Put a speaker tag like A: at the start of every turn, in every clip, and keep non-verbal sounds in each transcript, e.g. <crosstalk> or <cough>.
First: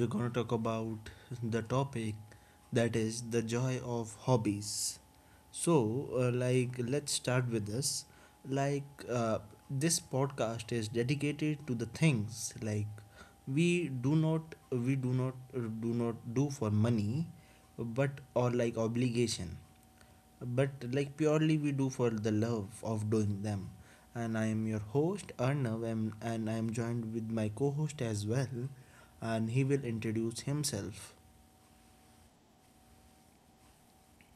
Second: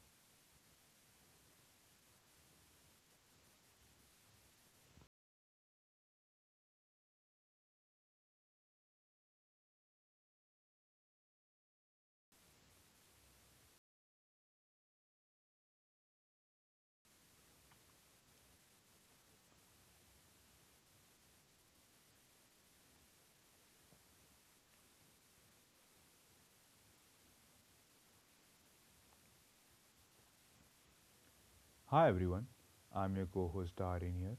A: we're going to talk about the topic that is the joy of hobbies. So let's start with this. Like, uh, this podcast is dedicated to the things like we do not, do not do for money, but or like obligation but like purely we do for the love of doing them. And I am your host Arnav, and I am joined with my co-host as well, and he will introduce himself.
B: Hi everyone, I'm your co-host Darin here.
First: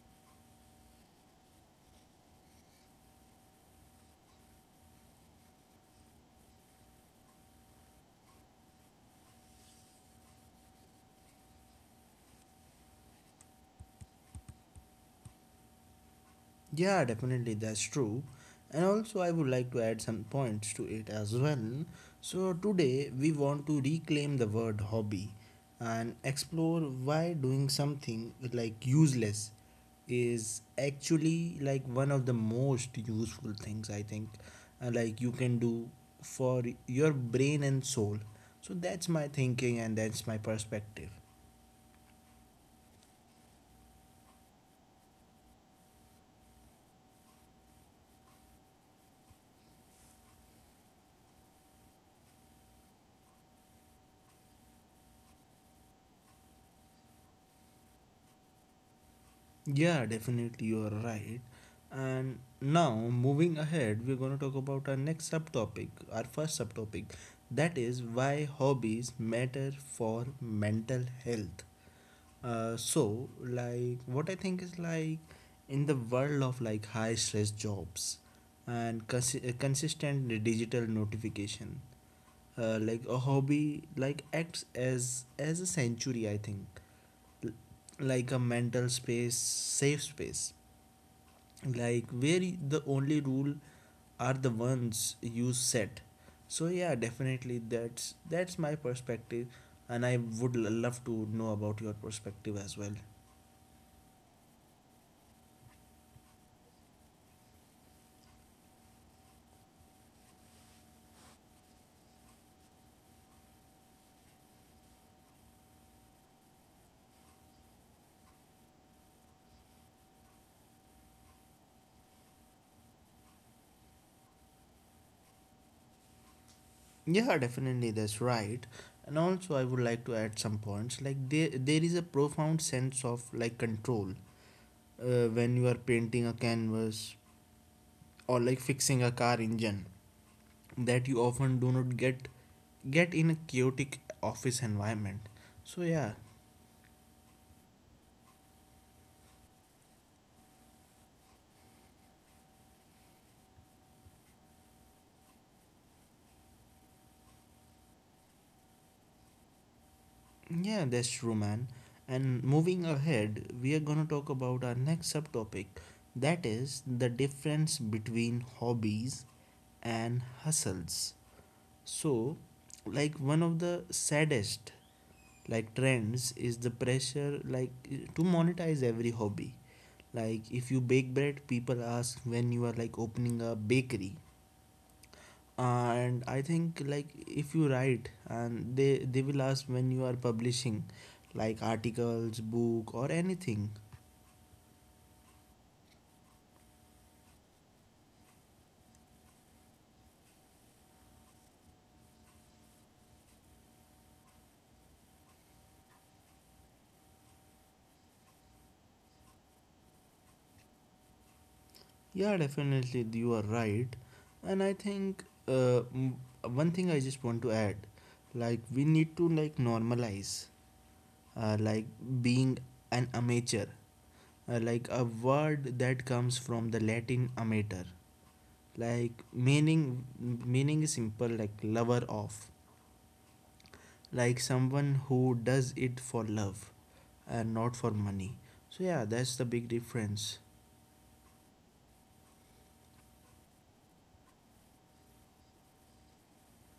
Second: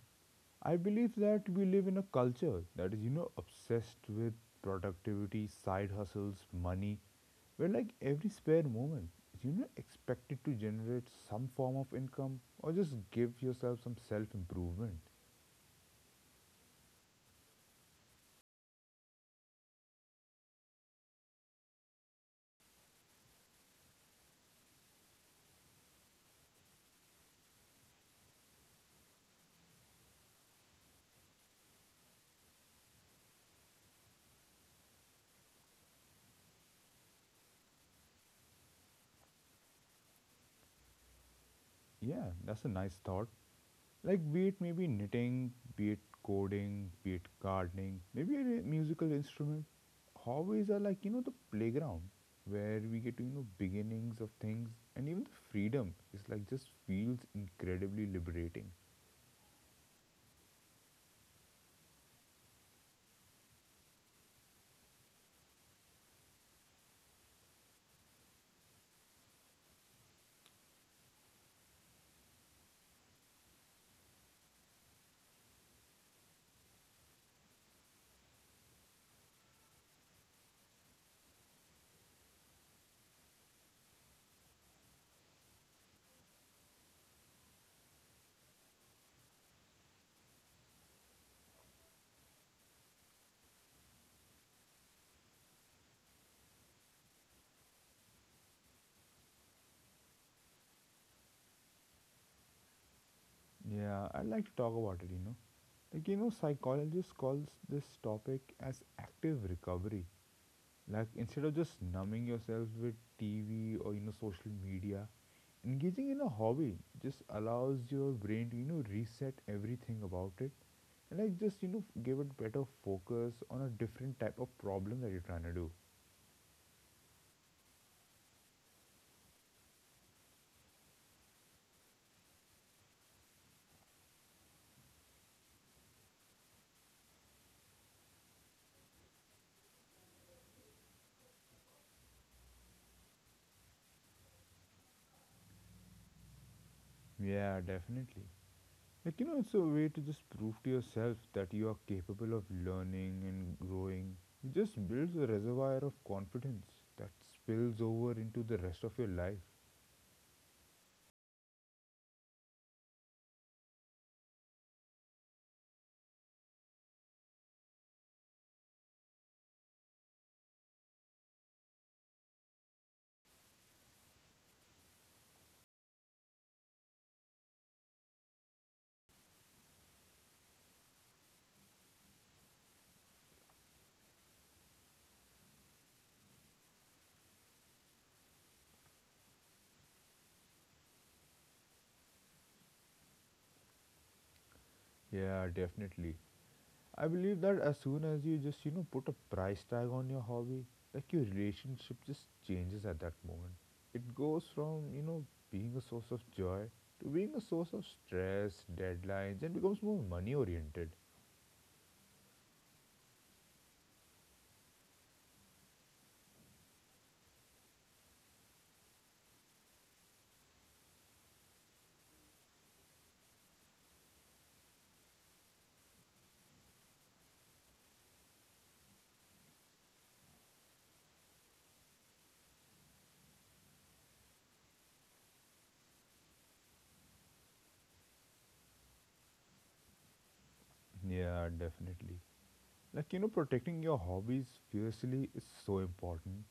B: I believe that we live in a culture that is, obsessed with productivity, side hustles, money, where like every spare moment is, expected to generate some form of income or just give yourself some self-improvement.
A: Yeah, definitely, that's true. And also, I would like to add some points to it as well. So, today we want to reclaim the word hobby and explore why doing something like useless is actually like one of the most useful things I think, like you can do for your brain and soul. So, that's my thinking and that's my perspective.
B: Yeah, that's a nice thought. Like, be it maybe knitting, be it coding, be it gardening, maybe a musical instrument. Hobbies are like, the playground where we get to, beginnings of things and even the freedom is like just feels incredibly liberating.
A: Yeah, definitely, you are right. And now, moving ahead, we're going to talk about our next subtopic, our first subtopic, that is why hobbies matter for mental health. What I think is like in the world of like high stress jobs and consistent digital notification, like a hobby like acts as a sanctuary, I think, like a mental space, safe space like where the only rule are the ones you set. So yeah, definitely, that's my perspective, and I would love to know about your perspective as well.
B: Yeah, I'd like to talk about it. Like, you know, psychologists calls this topic as active recovery. Like instead of just numbing yourself with TV or you know social media, engaging in a hobby just allows your brain to you know reset everything about it and like just you know give it better focus on a different type of problem that you're trying to do.
A: Yeah, definitely, that's right. And also, I would like to add some points like there is a profound sense of like control when you are painting a canvas or like fixing a car engine that you often do not get in a chaotic office environment. So yeah.
B: Yeah, definitely. Like you know, it's a way to just prove to yourself that you are capable of learning and growing. It just builds a reservoir of confidence that spills over into the rest of your life.
A: Yeah, that's true, man. And moving ahead, we are gonna talk about our next subtopic that is the difference between hobbies and hustles. So, like one of the saddest like trends is the pressure like to monetize every hobby. Like if you bake bread, people ask when you are like opening a bakery, and I think like if you write, and they will ask when you are publishing like articles, book, or anything.
B: Yeah, definitely. I believe that as soon as you just, put a price tag on your hobby, like your relationship just changes at that moment. It goes from, being a source of joy to being a source of stress, deadlines, and becomes more money oriented.
A: Yeah, definitely, you are right. And I think uh, m- one thing I just want to add like we need to like normalize like being an amateur, like a word that comes from the Latin amateur, like meaning is simple like lover of, like someone who does it for love and not for money. So yeah, that's the big difference.
B: Yeah, definitely. Like, you know, protecting your hobbies fiercely is so important.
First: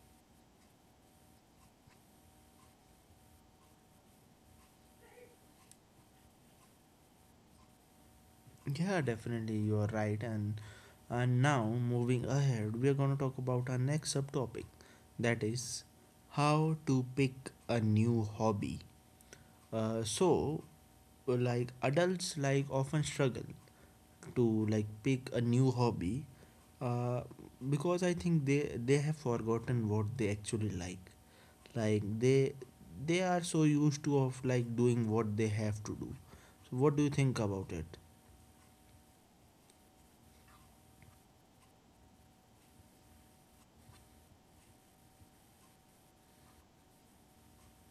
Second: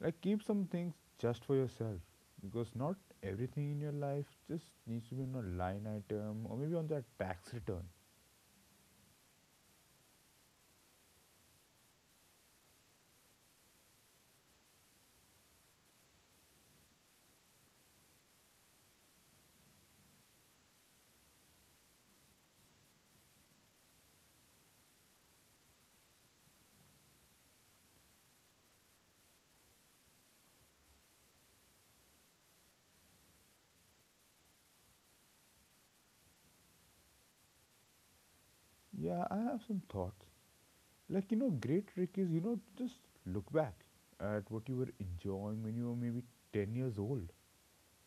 B: Like, keep some things just for yourself because not everything in your life just needs to be on a line item or maybe on that tax return.
A: Yeah, definitely, you are right. And now moving ahead, we are going to talk about our next subtopic that is how to pick a new hobby. So like adults like often struggle to like pick a new hobby, uh, because I think they have forgotten what they actually like. Like they are so used to of like doing what they have to do. So what do you think about it?
B: Yeah, I have some thoughts. Like, you know, great trick is, just look back at what you were enjoying when you were maybe 10 years old.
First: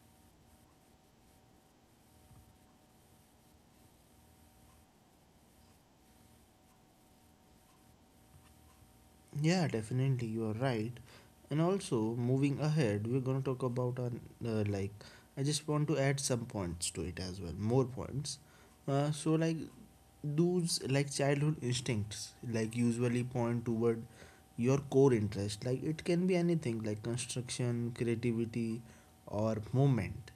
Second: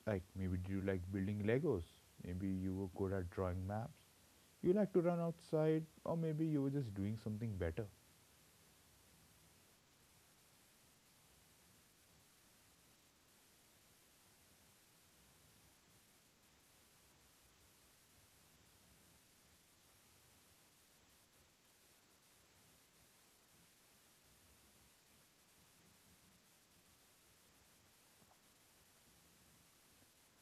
B: Like, maybe you like building Legos? Maybe you were good at drawing maps. You like to run outside, or maybe you were just doing something better.
A: Yeah, definitely, you are right. And also, moving ahead, we're gonna talk about like I just want to add some points to it as well, more points. So like those like childhood instincts like usually point toward your core interest. Like it can be anything like construction, creativity, or movement.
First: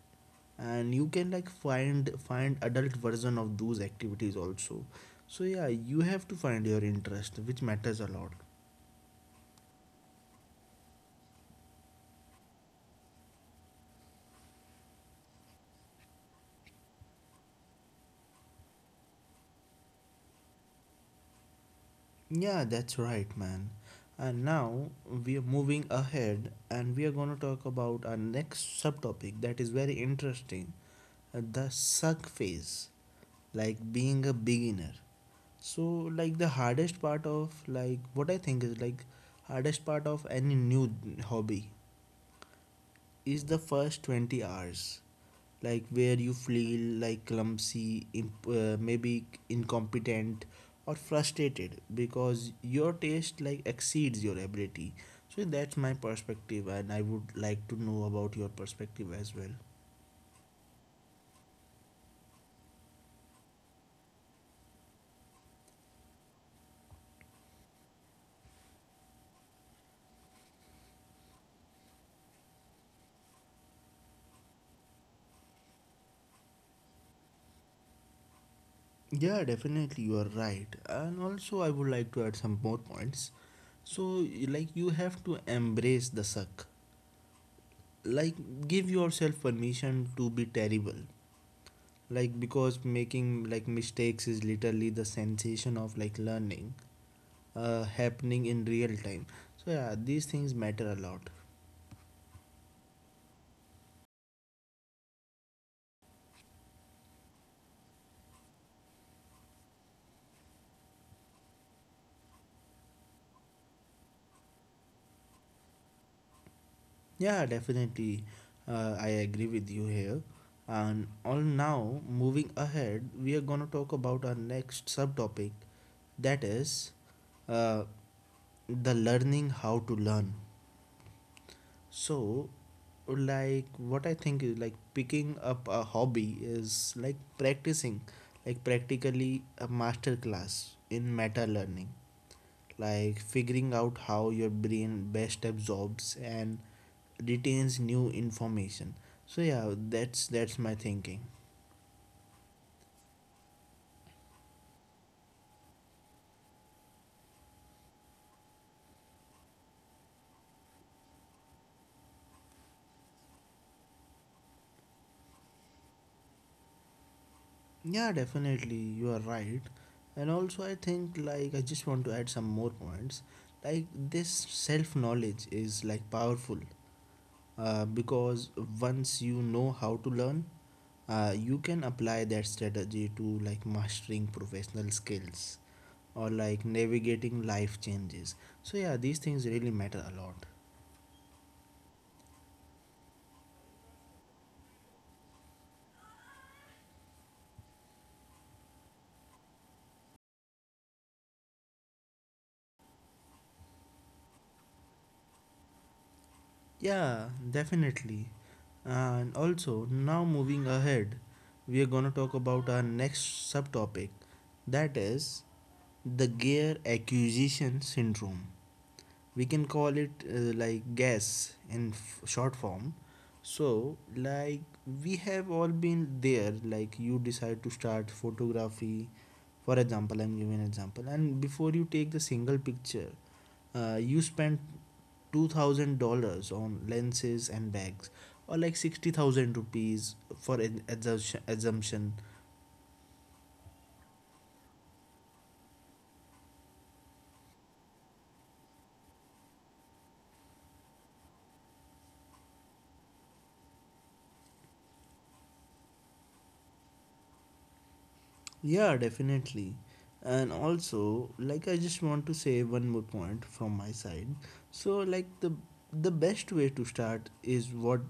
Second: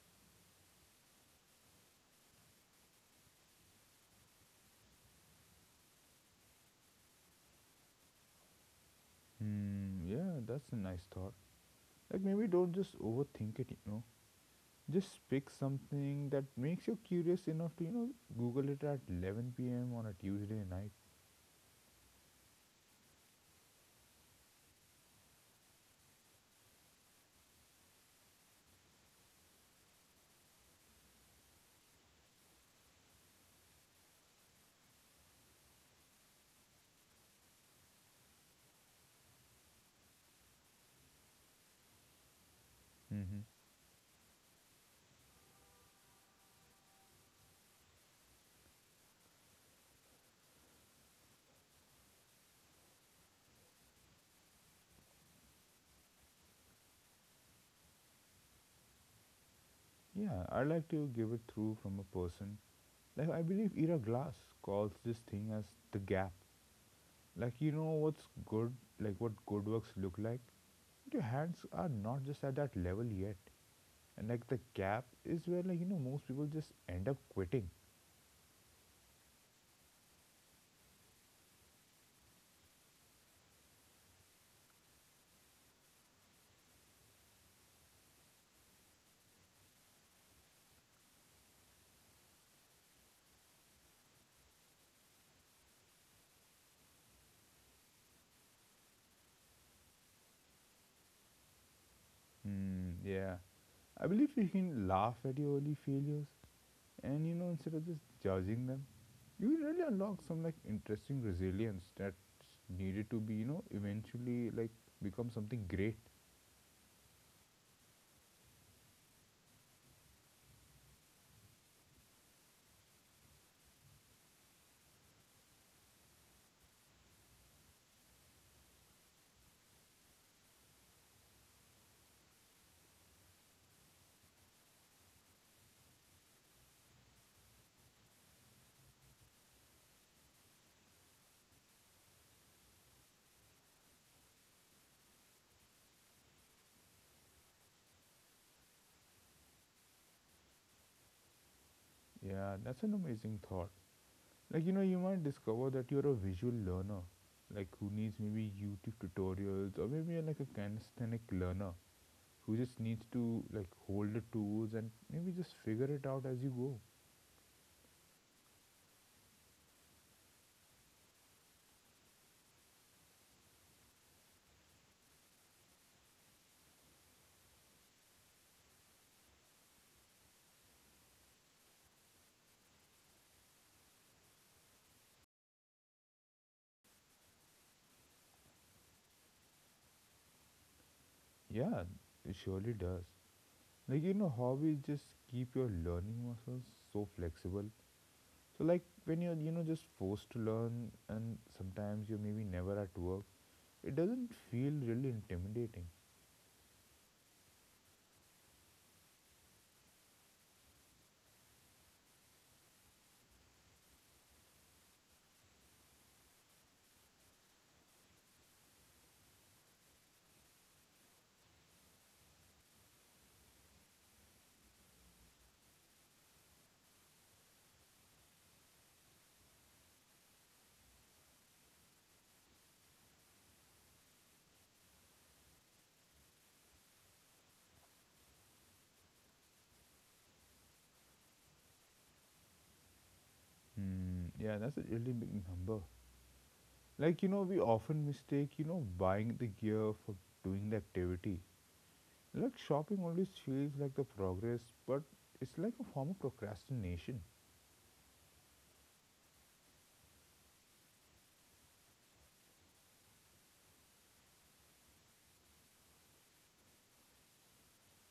A: And you can like find adult version of those activities also. So yeah, you have to find your interest, which matters a lot.
B: Hmm, yeah, that's a nice thought. Like, maybe don't just overthink it. Just pick something that makes you curious enough to, Google it at 11 p.m. on a Tuesday night.
A: Yeah, that's right, man. And now we are moving ahead and we are going to talk about our next subtopic that is very interesting, the suck phase, like being a beginner. So, like the hardest part of like what I think is like hardest part of any new hobby
B: Mm-hmm.
A: is the first 20 hours, like where you feel like clumsy maybe incompetent or frustrated because your taste like exceeds your ability. So that's my perspective, and I would like to know about your perspective as well.
B: Yeah, I like to give it through from a person. Like I believe Ira Glass calls this thing as the gap. Like you know what's good, like what good works look like. Your hands are not just at that level yet, and like the gap is where like you know most people just end up quitting.
A: Yeah, definitely, you are right. And also, I would like to add some more points. So like you have to embrace the suck. Like give yourself permission to be terrible, like because making like mistakes is literally the sensation of like learning happening in real time. So yeah, these things matter a lot.
B: Mm, yeah. I believe you can laugh at your early failures and you know instead of just judging them, you will really unlock some like interesting resilience that's needed to be, eventually like become something great.
A: Yeah, definitely. I agree with you here. And all now moving ahead, we are going to talk about our next subtopic that is uh, the learning how to learn. So, like, what I think is like picking up a hobby is like practicing, like, practically a master class in meta learning, like figuring out how your brain best absorbs and retains new information. So, yeah, that's my thinking.
B: Yeah, that's an amazing thought. Like you know, you might discover that you're a visual learner, like who needs maybe YouTube tutorials or maybe you're like a kinesthetic learner who just needs to like hold the tools and maybe just figure it out as you go.
A: Yeah, definitely, you are right. And also, I think like I just want to add some more points. Like, this self knowledge is like powerful because once you know how to learn, you can apply that strategy to like mastering professional skills or like navigating life changes. So yeah, these things really matter a lot.
B: Yeah, it surely does. Like you know, hobbies just keep your learning muscles so flexible. So like when you're you know just forced to learn and sometimes you're maybe never at work, it doesn't feel really intimidating.
A: Yeah, definitely. And also, now moving ahead, we are gonna talk about our next subtopic that is the gear acquisition syndrome. We can call it like GAS in short form. So, like, we have all been there, like, you decide to start photography. For example, I'm giving an example, and before you take the single picture, you spend $2000 on lenses and bags or like 60,000 rupees for an assumption.
B: Hmm. Yeah, that's a really big number. Like you know, we often mistake you know buying the gear for doing the activity. Like shopping always feels like the progress, but it's like a form of procrastination.
A: Yeah, definitely. And also like I just want to say one more point from my side. So like the best way to start is what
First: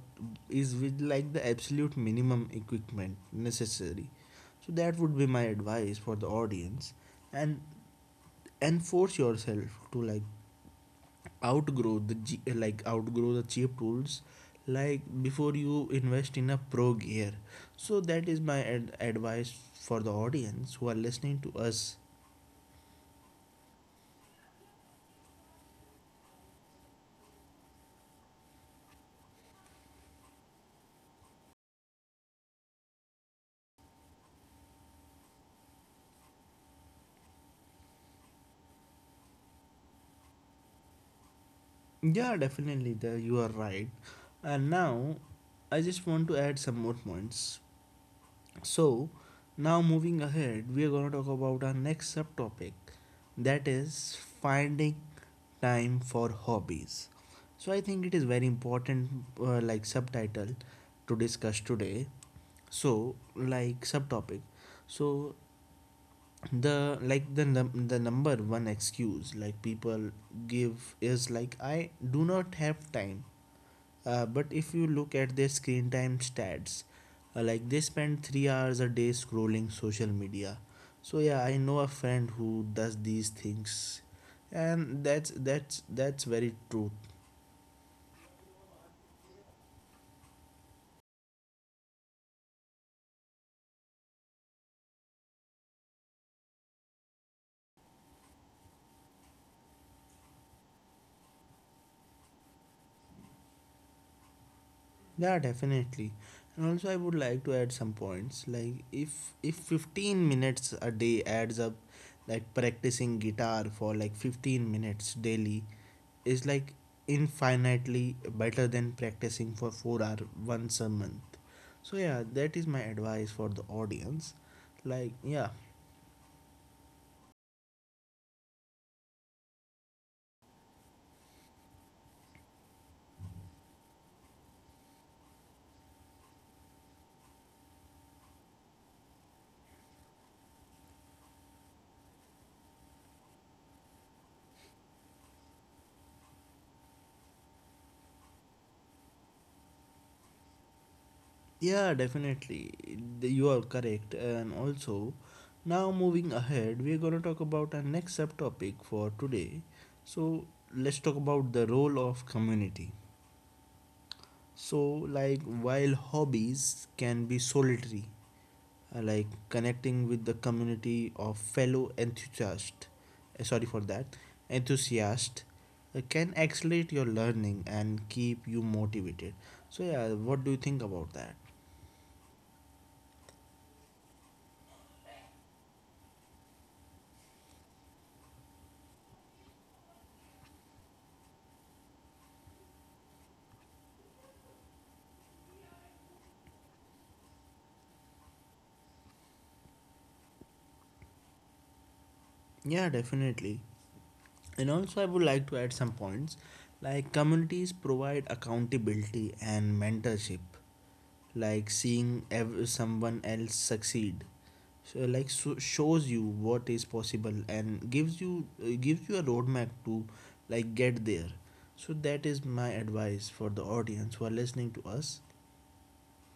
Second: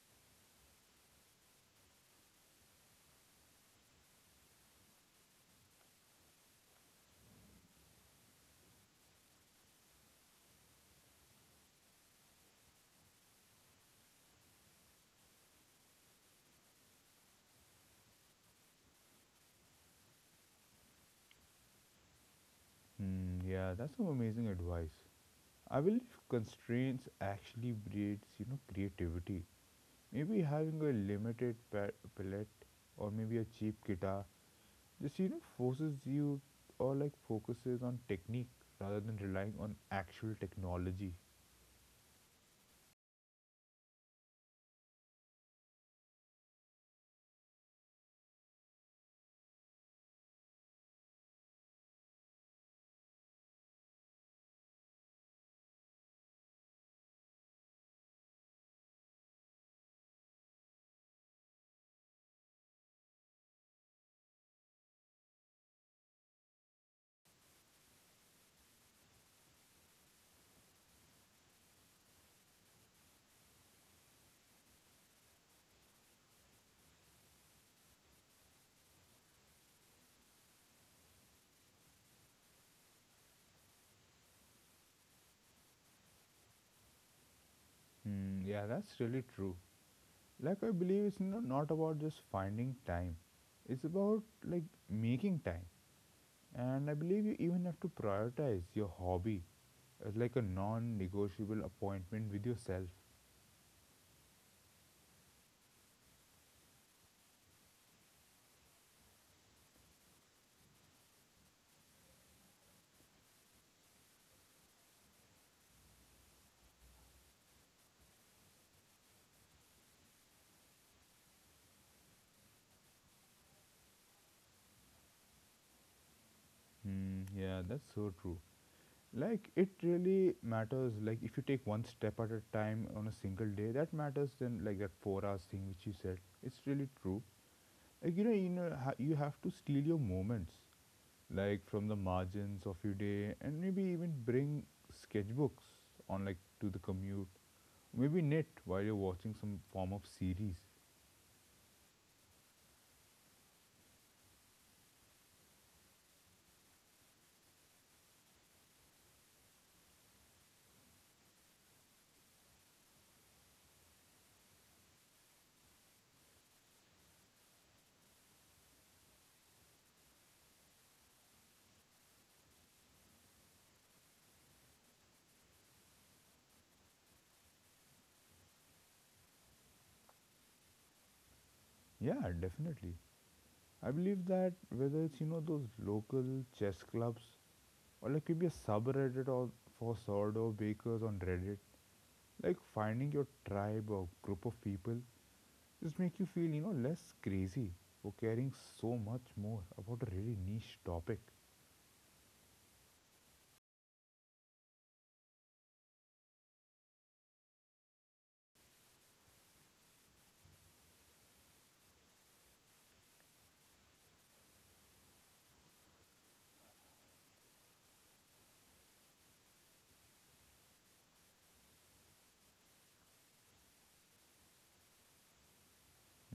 A: is with like the absolute minimum equipment necessary. So that would be my advice for the audience. And and force yourself to like outgrow the like outgrow the cheap tools like before you invest in a pro gear. So that is my advice for the audience who are listening to us.
B: Hmm. Yeah, that's some amazing advice. I believe constraints actually breeds, creativity. Maybe having a limited palette or maybe a cheap guitar just, forces you or like focuses on technique rather than relying on actual technology.
A: Yeah, definitely, you are right. And now I just want to add some more points. So, now moving ahead, we are going to talk about our next subtopic that is finding time for hobbies. So, I think it is very important, like, subtitle to discuss today. So, like, subtopic. So, the like the the number one excuse like people give is like I do not have time, but if you look at their screen time stats, like they spend 3 hours a day scrolling social media. So yeah, I know a friend who does these things, and that's very true.
B: Hmm, yeah, that's really true. Like I believe it's not about just finding time. It's about like making time. And I believe you even have to prioritize your hobby as like a non-negotiable appointment with yourself.
A: Yeah, definitely. And also I would like to add some points like if 15 minutes a day adds up, like practicing guitar for like 15 minutes daily is like infinitely better than practicing for 4-hour once a month. So yeah, that is my advice for the audience. Like yeah.
B: Hmm, yeah, that's so true. Like it really matters. Like if you take one step at a time on a single day, that matters. Then like that 4 hours thing which you said, it's really true. Like you have to steal your moments, like from the margins of your day, and maybe even bring sketchbooks on like to the commute. Maybe knit while you're watching some form of series.
A: Yeah, definitely. You are correct. And also, now moving ahead, we're going to talk about our next subtopic for today. So, let's talk about the role of community. So, like, while hobbies can be solitary, like connecting with the community of fellow enthusiast, sorry for that, enthusiast, can accelerate your learning and keep you motivated. So yeah, what do you think about that?
B: Yeah, definitely. I believe that whether it's you know those local chess clubs or like maybe a subreddit or for sourdough bakers on Reddit. Like finding your tribe or group of people just make you feel, less crazy for caring so much more about a really niche topic.
A: Yeah, definitely. And also, I would like to add some points like communities provide accountability and mentorship, like seeing someone else succeed. So, like so shows you what is possible and gives you a roadmap to like get there. So that is my advice for the audience who are listening to us.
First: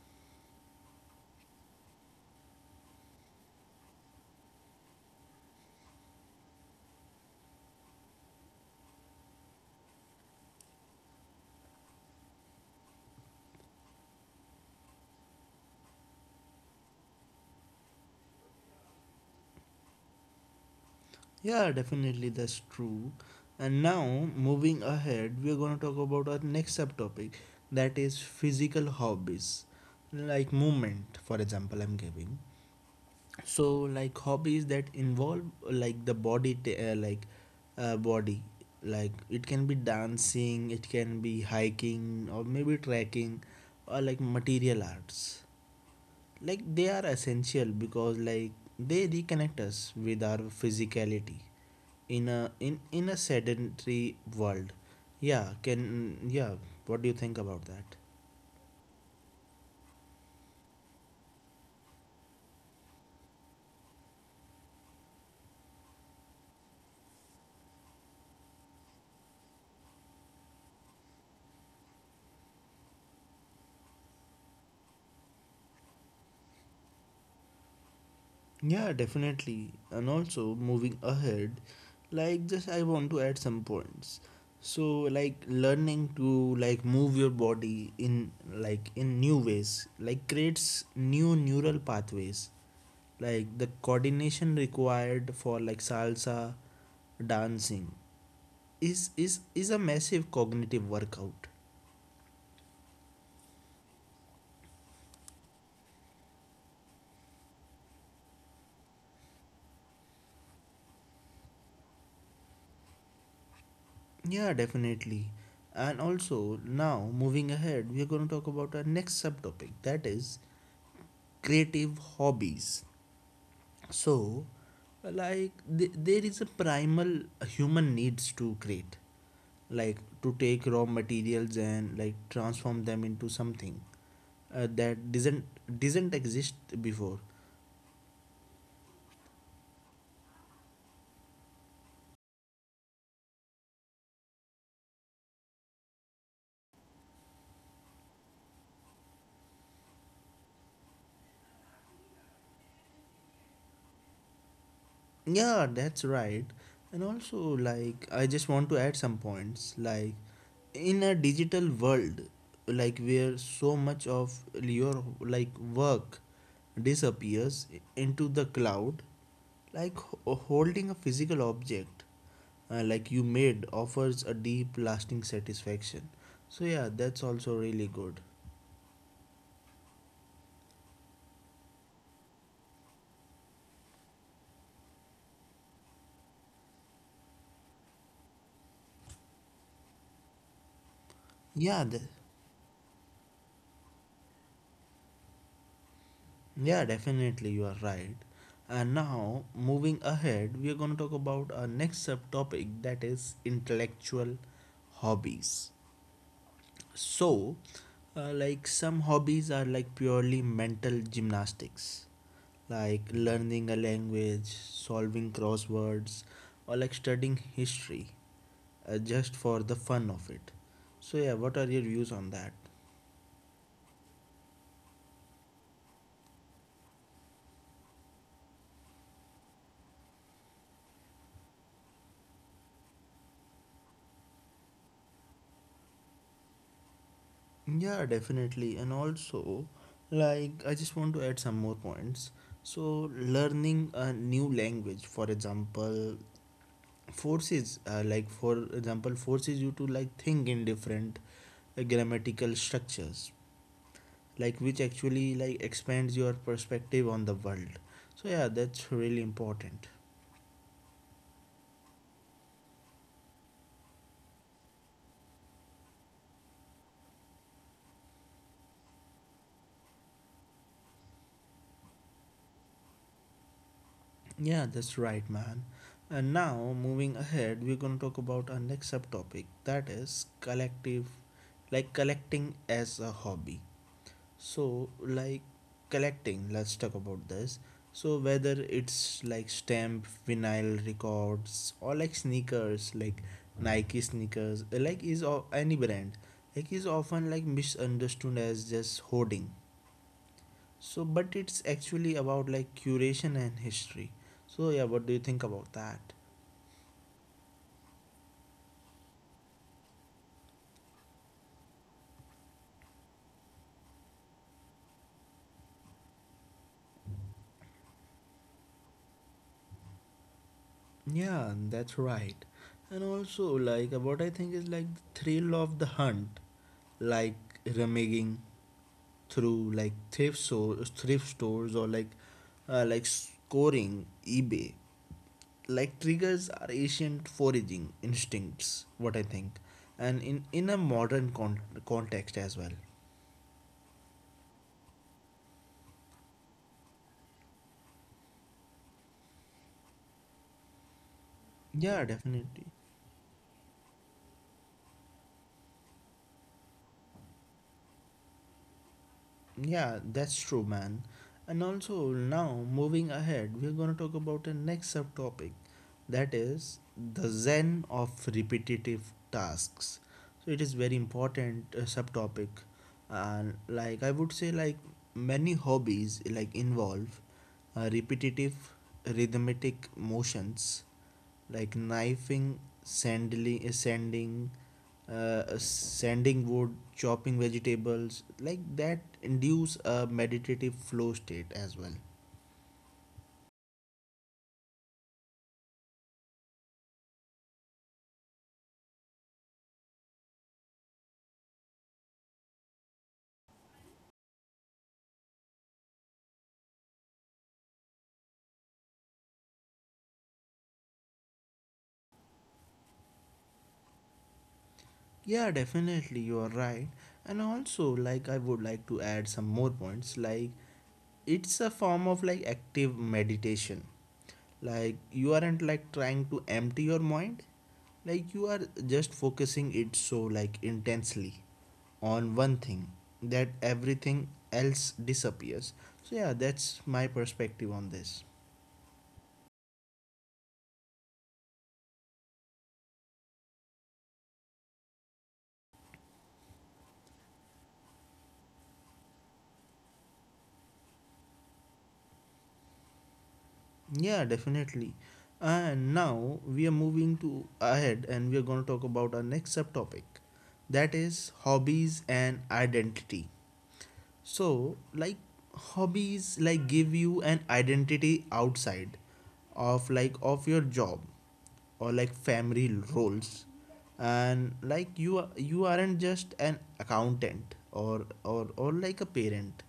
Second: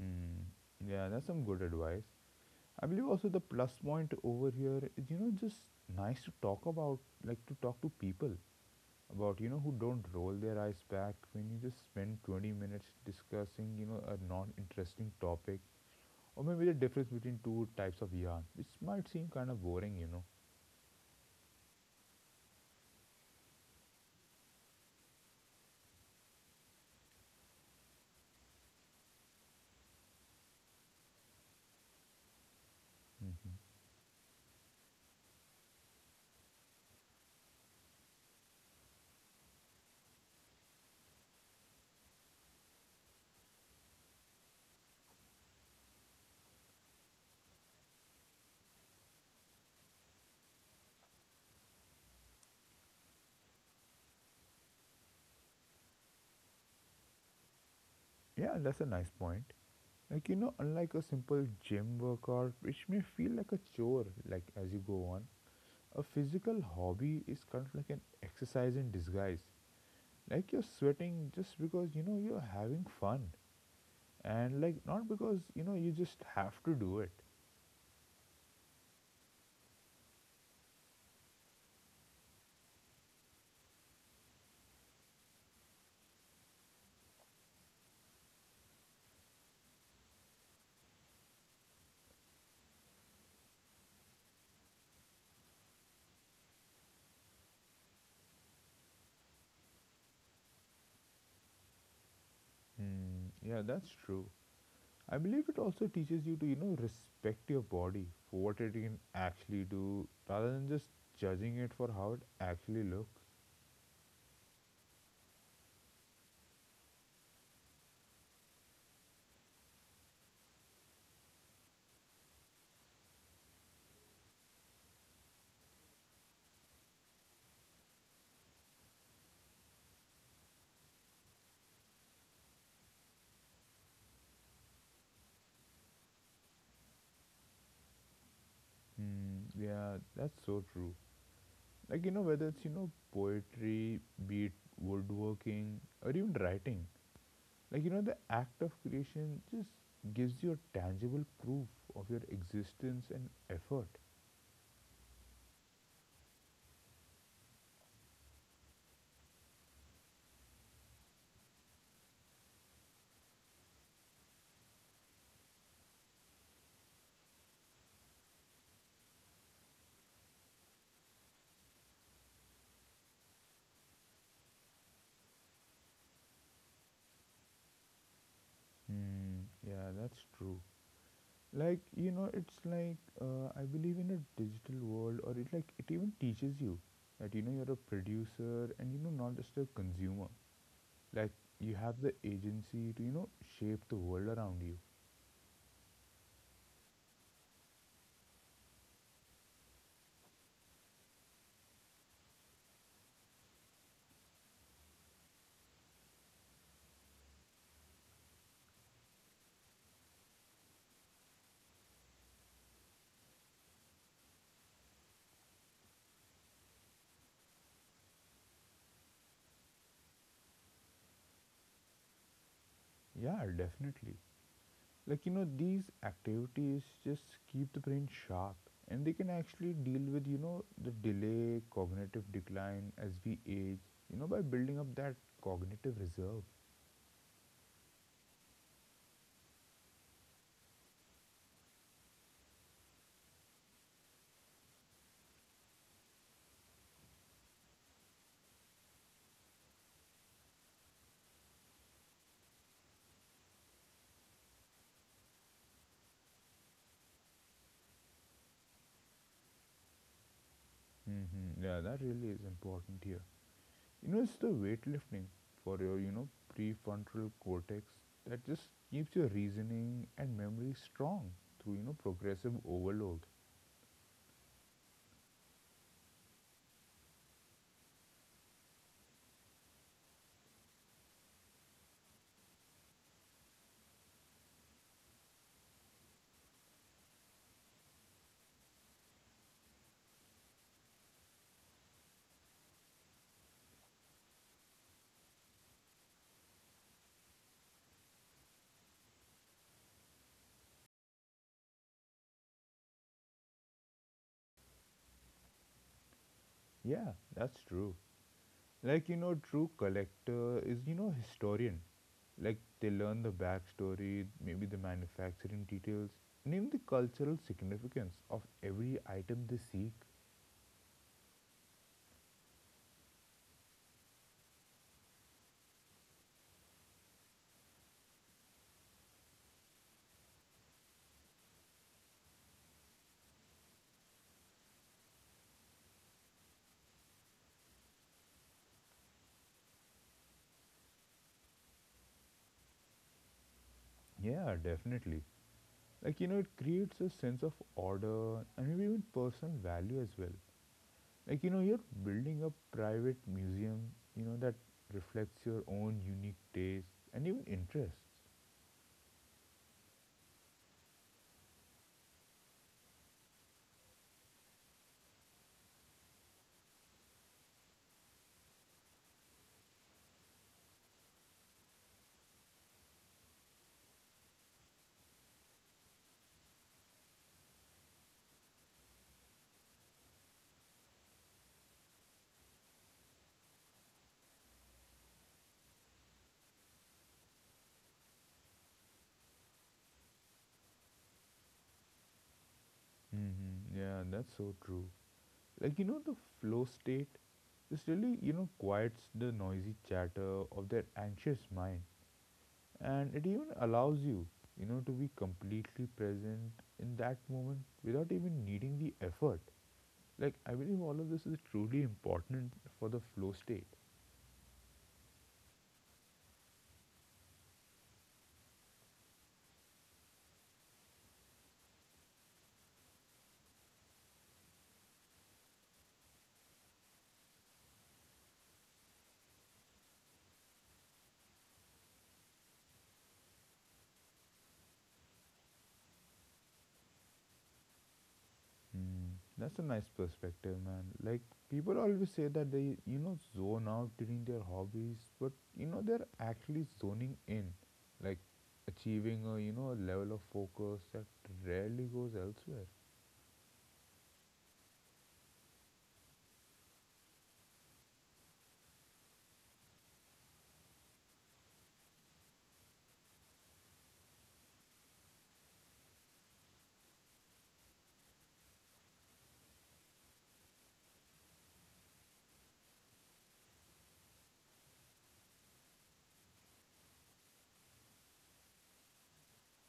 B: Mm, yeah, that's some good advice. I believe also the plus point over here is, just nice to talk about, like to talk to people about, who don't roll their eyes back when you just spend 20 minutes discussing, a non interesting topic. Or maybe the difference between two types of yarn, which might seem kind of boring.
A: Yeah, definitely, that's true. And now, moving ahead, we're going to talk about our next subtopic that is physical hobbies, like movement, for example, I'm giving.
B: Hmm.
A: So, like hobbies that involve like the body, body, like it can be dancing, it can be hiking, or maybe trekking, or like material arts like they are essential because like they reconnect us with our physicality in a sedentary world. Yeah, can, yeah, what do you think about that?
B: Yeah, that's a nice point. Like, you know, unlike a simple gym workout, which may feel like a chore, like as you go on, a physical hobby is kind of like an exercise in disguise. Like, you're sweating just because, you're having fun. And, like, not because, you just have to do it.
A: Yeah, definitely. And also moving ahead, like just I want to add some points. So like learning to like move your body in in new ways, like creates new neural pathways. Like the coordination required for like salsa dancing is a massive cognitive workout.
B: Mm, yeah, that's true. I believe it also teaches you to, respect your body for what it can actually do rather than just judging it for how it actually looks.
A: Yeah, definitely. And also, now moving ahead, we are going to talk about our next subtopic that is creative hobbies. So, like, there is a primal human needs to create, like, to take raw materials and like transform them into something that doesn't exist before.
B: Mm, yeah, that's so true. Like, whether it's, poetry, be it woodworking, or even writing, like, the act of creation just gives you a tangible proof of your existence and effort.
A: Yeah, that's right. And also, like, I just want to add some points. Like, in a digital world, like, where so much of your, like, work disappears into the cloud, like, holding a physical object, like, you made offers a deep, lasting satisfaction. So, yeah, that's also really good.
B: Mm, yeah, that's true. Like you know it's like I believe in a digital world or it like it even teaches you that you know you're a producer and you know not just a consumer. Like you
A: Yeah, the
B: have the agency to you know shape the world around you.
A: Yeah, definitely, you are right. And now, moving ahead, we are going to talk about our next subtopic that is intellectual hobbies. So, like some hobbies are like purely mental gymnastics, like learning a language, solving crosswords, or like studying history just for the fun of it. So, yeah, what are your views on that?
B: Yeah, definitely. Like you know these activities just keep the brain sharp and they can actually deal with you know the delay cognitive decline as we age, you know, by building up that cognitive reserve.
A: Yeah, definitely. And also, like, I just want to add some more points. So, learning a new language, for example, like, for example, forces you to like think in different grammatical structures, like, which actually like expands your perspective on the world. So, yeah, that's really important.
B: Hmm, yeah that really is important here. You know, it's the weightlifting for your, prefrontal cortex that just keeps your reasoning and memory strong through, progressive overload.
A: Yeah, that's right, man. And now, moving ahead, we're going to talk about our next subtopic that is like collecting as a hobby. So, like collecting, let's talk about this. So, whether it's like stamp, vinyl records, or like sneakers, like Nike sneakers, like is any brand, like is often like misunderstood as just hoarding so, but it's actually about like curation and history. So, yeah, what do you think about that?
B: Yeah, that's true. Like, you know, true collector is, historian. Like, they learn the backstory, maybe the manufacturing details, and even the cultural significance of every item they seek.
A: Yeah, that's right. And also, like, what I think is like the thrill of the hunt, like rummaging through like thrift stores, or like scoring eBay, like triggers our ancient foraging instincts. What I think, and in a modern context as well.
B: Yeah, definitely. Like, you know, it creates a sense of order and maybe even personal value as well. Like you know you're
A: Yeah,
B: building a
A: definitely.
B: private museum, you know, that reflects your own unique tastes and even interests.
A: Yeah, that's true, man. And also, now moving ahead, we're going to talk about the next subtopic that is the zen of repetitive tasks. So, it is very important subtopic. And, like, I would say, like, many hobbies like involve repetitive rhythmic motions like knifing, sanding wood, chopping vegetables, like that induce a meditative flow state as well.
B: Mm-hmm. Yeah that's so true. Like you know the flow state this really you know quiets the noisy chatter of their anxious mind and it even allows you, you know, to be completely present in that moment without even needing the effort. Like I believe all of this is truly important for the flow state.
A: Yeah, definitely, you are right. And also, like, I would like to add some more points. Like, it's a form of like active meditation like you aren't like trying to empty your mind like you are just focusing it so like intensely on one thing that everything else disappears. So, yeah, that's my perspective on this.
B: Mm, that's a nice perspective, man. Like people always say that they, zone out during their hobbies, but you know they're actually zoning in, like achieving a you know a level of focus that rarely goes elsewhere.
A: Yeah, definitely. And now we are moving to ahead and we are going to talk about our next subtopic that is hobbies and identity. So, like hobbies like give you an identity outside of like of your job or like family roles and like you aren't just an accountant or like a parent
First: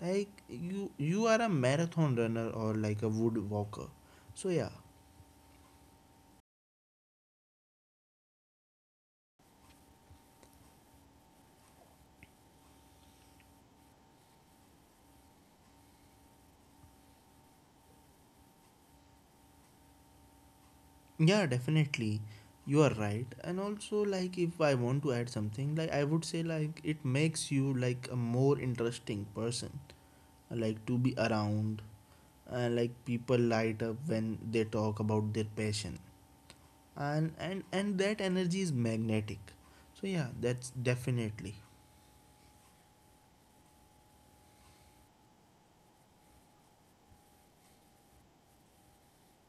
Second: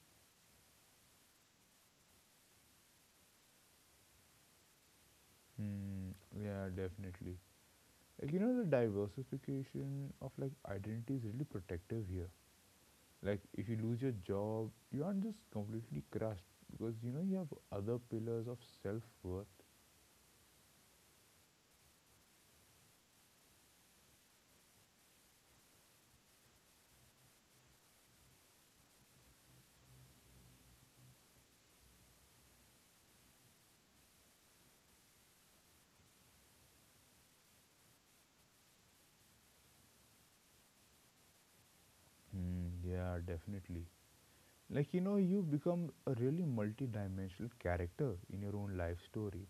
A: like you are a marathon runner or like a wood walker. So, yeah.
B: Mm, yeah, definitely. Like you know, the diversification of like identity is really protective here. Like if you lose your job, you aren't just completely crushed because you know you have other pillars of self worth.
A: Yeah, definitely. You are right. And also, like, if I want to add something, like I would say like it makes you like a more interesting person. Like to be around. Like people light up when they talk about their passion. And that energy is magnetic. So, yeah, that's definitely.
B: Mm, yeah, definitely. Like you know you become a really multi-dimensional character in your own life story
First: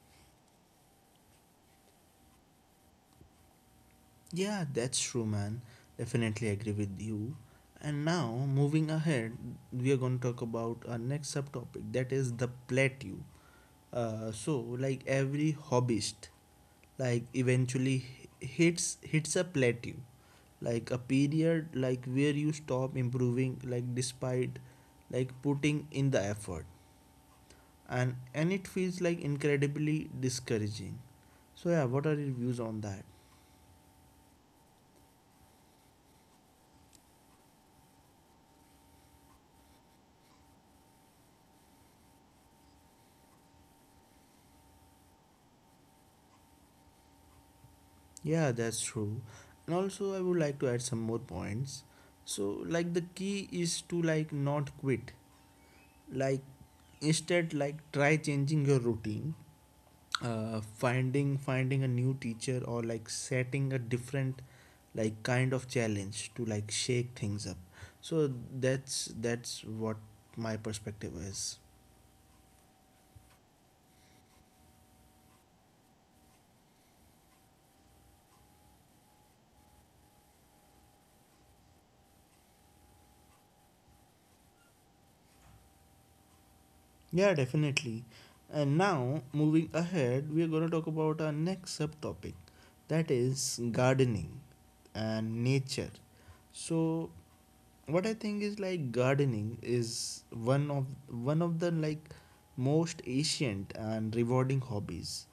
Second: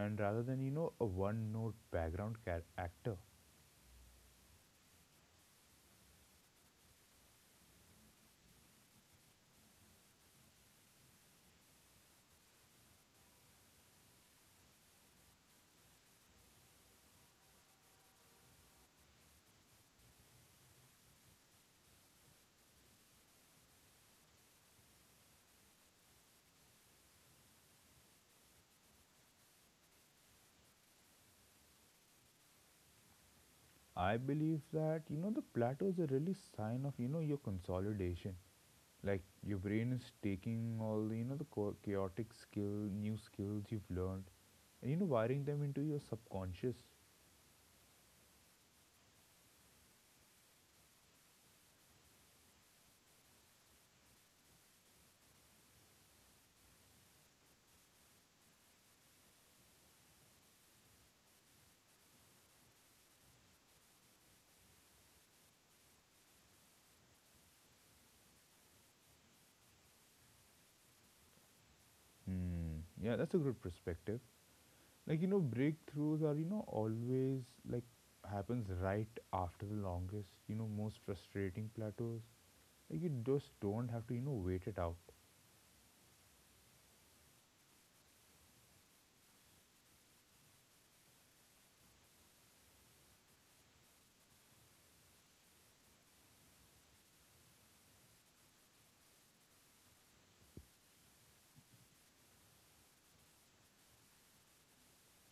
B: and rather than you know a one note background actor.
A: Yeah, that's true, man. Definitely agree with you. And now, moving ahead, we are going to talk about our next subtopic that is the plateau. So, like every hobbyist, like eventually hits a plateau, like a period like where you stop improving, like despite like putting in the effort, and it feels like incredibly discouraging. So, yeah, what are your views on that?
B: I believe that you know the plateau is a really sign of you know your consolidation. Like your brain is taking all the you know the chaotic skill new skills you've learned and you know wiring them into your subconscious.
A: Yeah, that's true. And also I would like to add some more points. So, like the key is to like not quit. Like instead like try changing your routine. Finding a new teacher or like setting a different like kind of challenge to like shake things up. So, that's what my perspective is.
B: Hmm, yeah that's a good perspective. Like, you know, breakthroughs are, always like happens right after the longest, most frustrating plateaus. Like, you just don't have to, wait it out.
A: Yeah, definitely. And now, moving ahead, we are going to talk about our next subtopic that is gardening and nature. So, what I think is like gardening is one of the like most ancient and rewarding hobbies.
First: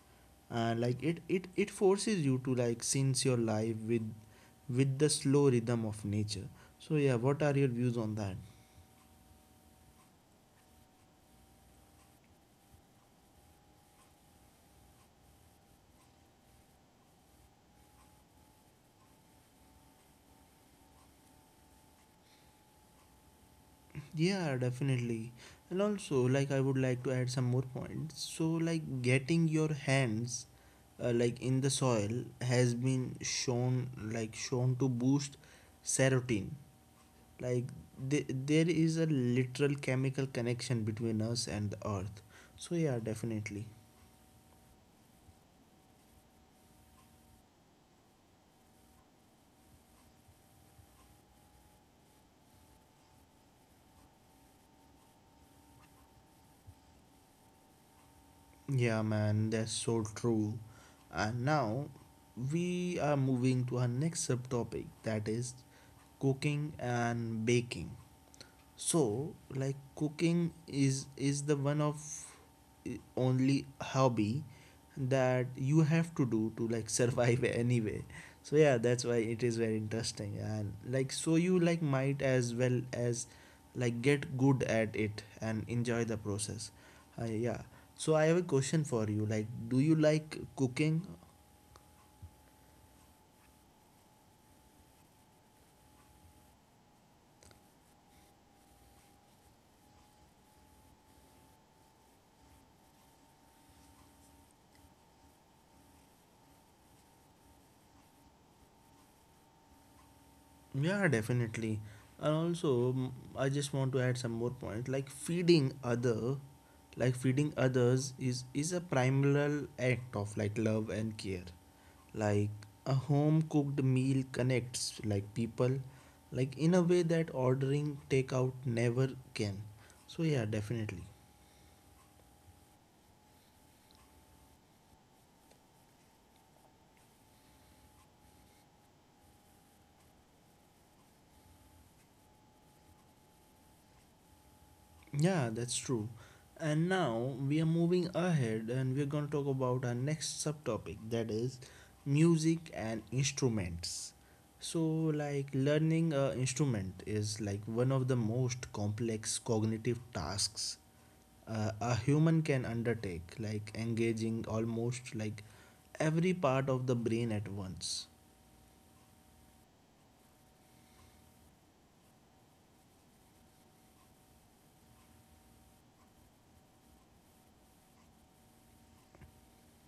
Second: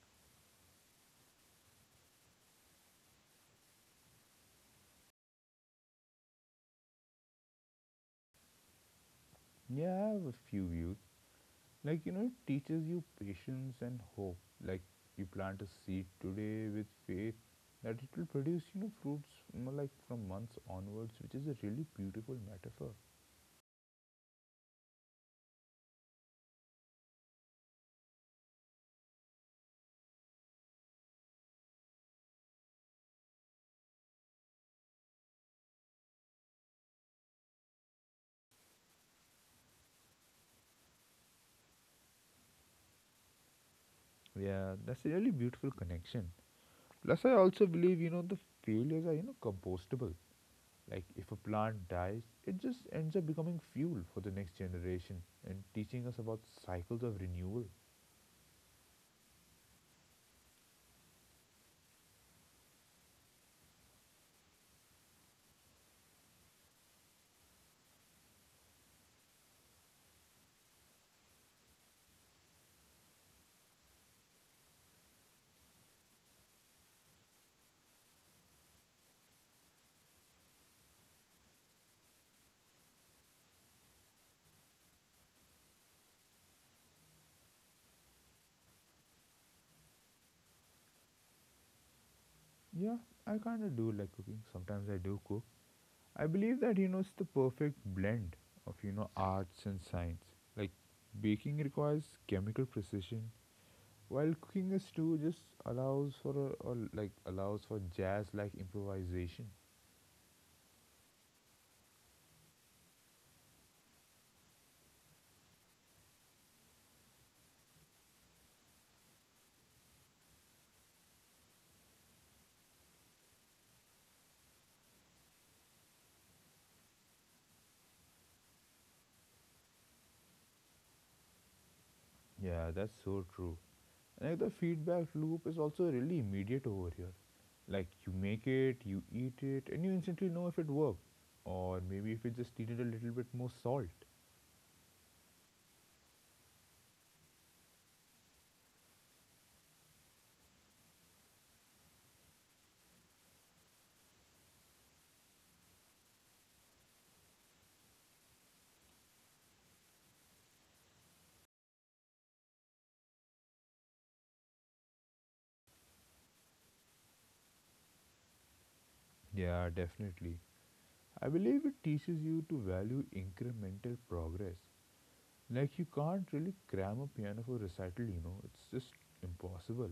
A: And like it forces you to like sense your life with the slow rhythm of nature. So, yeah, what are your views on that?
B: Yeah, I have a few views. Like, you know, it teaches you patience and hope. Like, you plant a seed today with faith that it will produce, fruits, like from months onwards, which is a really beautiful metaphor.
A: Yeah, definitely. And also, like, I would like to add some more points. So, like, getting your hands like in the soil has been shown to boost serotonin. Like, there is a literal chemical connection between us and the earth. So, yeah, definitely.
B: Yeah, that's a really beautiful connection. Plus, I also believe, the failures are, compostable. Like if a plant dies, it just ends up becoming fuel for the next generation and teaching us about cycles of renewal.
A: Yeah, man, that's so true. And now we are moving to our next subtopic that is cooking and baking. So, like cooking is the only hobby that you have to do to like survive <laughs> anyway. So, yeah, that's why it is very interesting and like so you like might as well as like get good at it and enjoy the process. Yeah. So, I have a question for you. Like, do you like cooking?
B: Yeah, I kind of do like cooking. Sometimes I do cook. I believe that it's the perfect blend of arts and science. Like baking requires chemical precision, while cooking is too just allows for a, or like allows for jazz like improvisation.
A: Yeah, definitely. And also, I just want to add some more point. Like like feeding others is a primal act of like love and care. Like a home cooked meal connects like people, like in a way that ordering takeout never can. So, yeah, definitely.
B: Yeah, that's so true. And like the feedback loop is also really immediate over here. Like you make it, you eat it, and you instantly know if it worked. Or maybe if it just needed a little bit more salt.
A: Yeah, that's true. And now we are moving ahead and we're going to talk about our next subtopic that is music and instruments. So, like learning an instrument is like one of the most complex cognitive tasks a human can undertake, like engaging almost like every part of the brain at once.
B: Yeah, definitely. I believe it teaches you to value incremental progress. Like you can't really cram a piano for recital, it's just impossible.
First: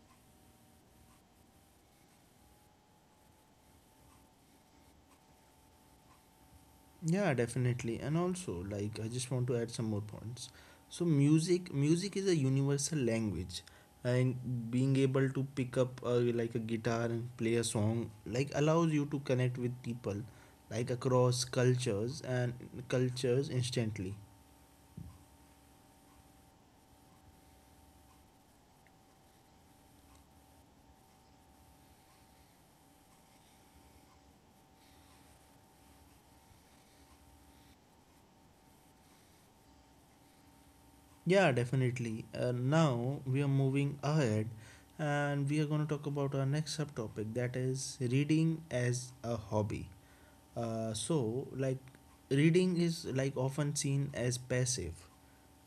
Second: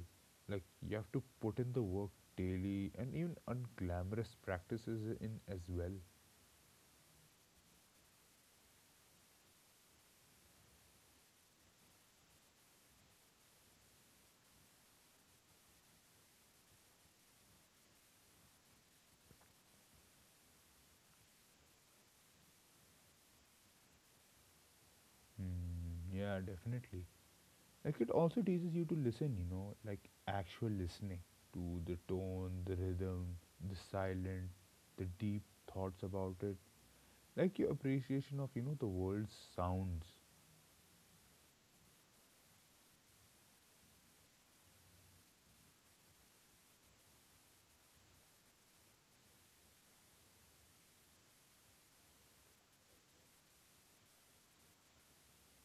B: Like you have to put in the work daily and even unglamorous practices in as well.
A: Yeah, definitely. And also, like, I just want to add some more points. So, music is a universal language, and being able to pick up like a guitar and play a song like allows you to connect with people, like across cultures and cultures instantly.
B: Hmm, yeah, definitely. Like it also teaches you to listen, like actual listening to the tone, the rhythm, the silent, the deep thoughts about it. Like your appreciation of, the world's sounds.
A: Yeah, definitely. Now we are moving ahead, and we are going to talk about our next subtopic that is reading as a hobby. So, like, reading is like often seen as passive,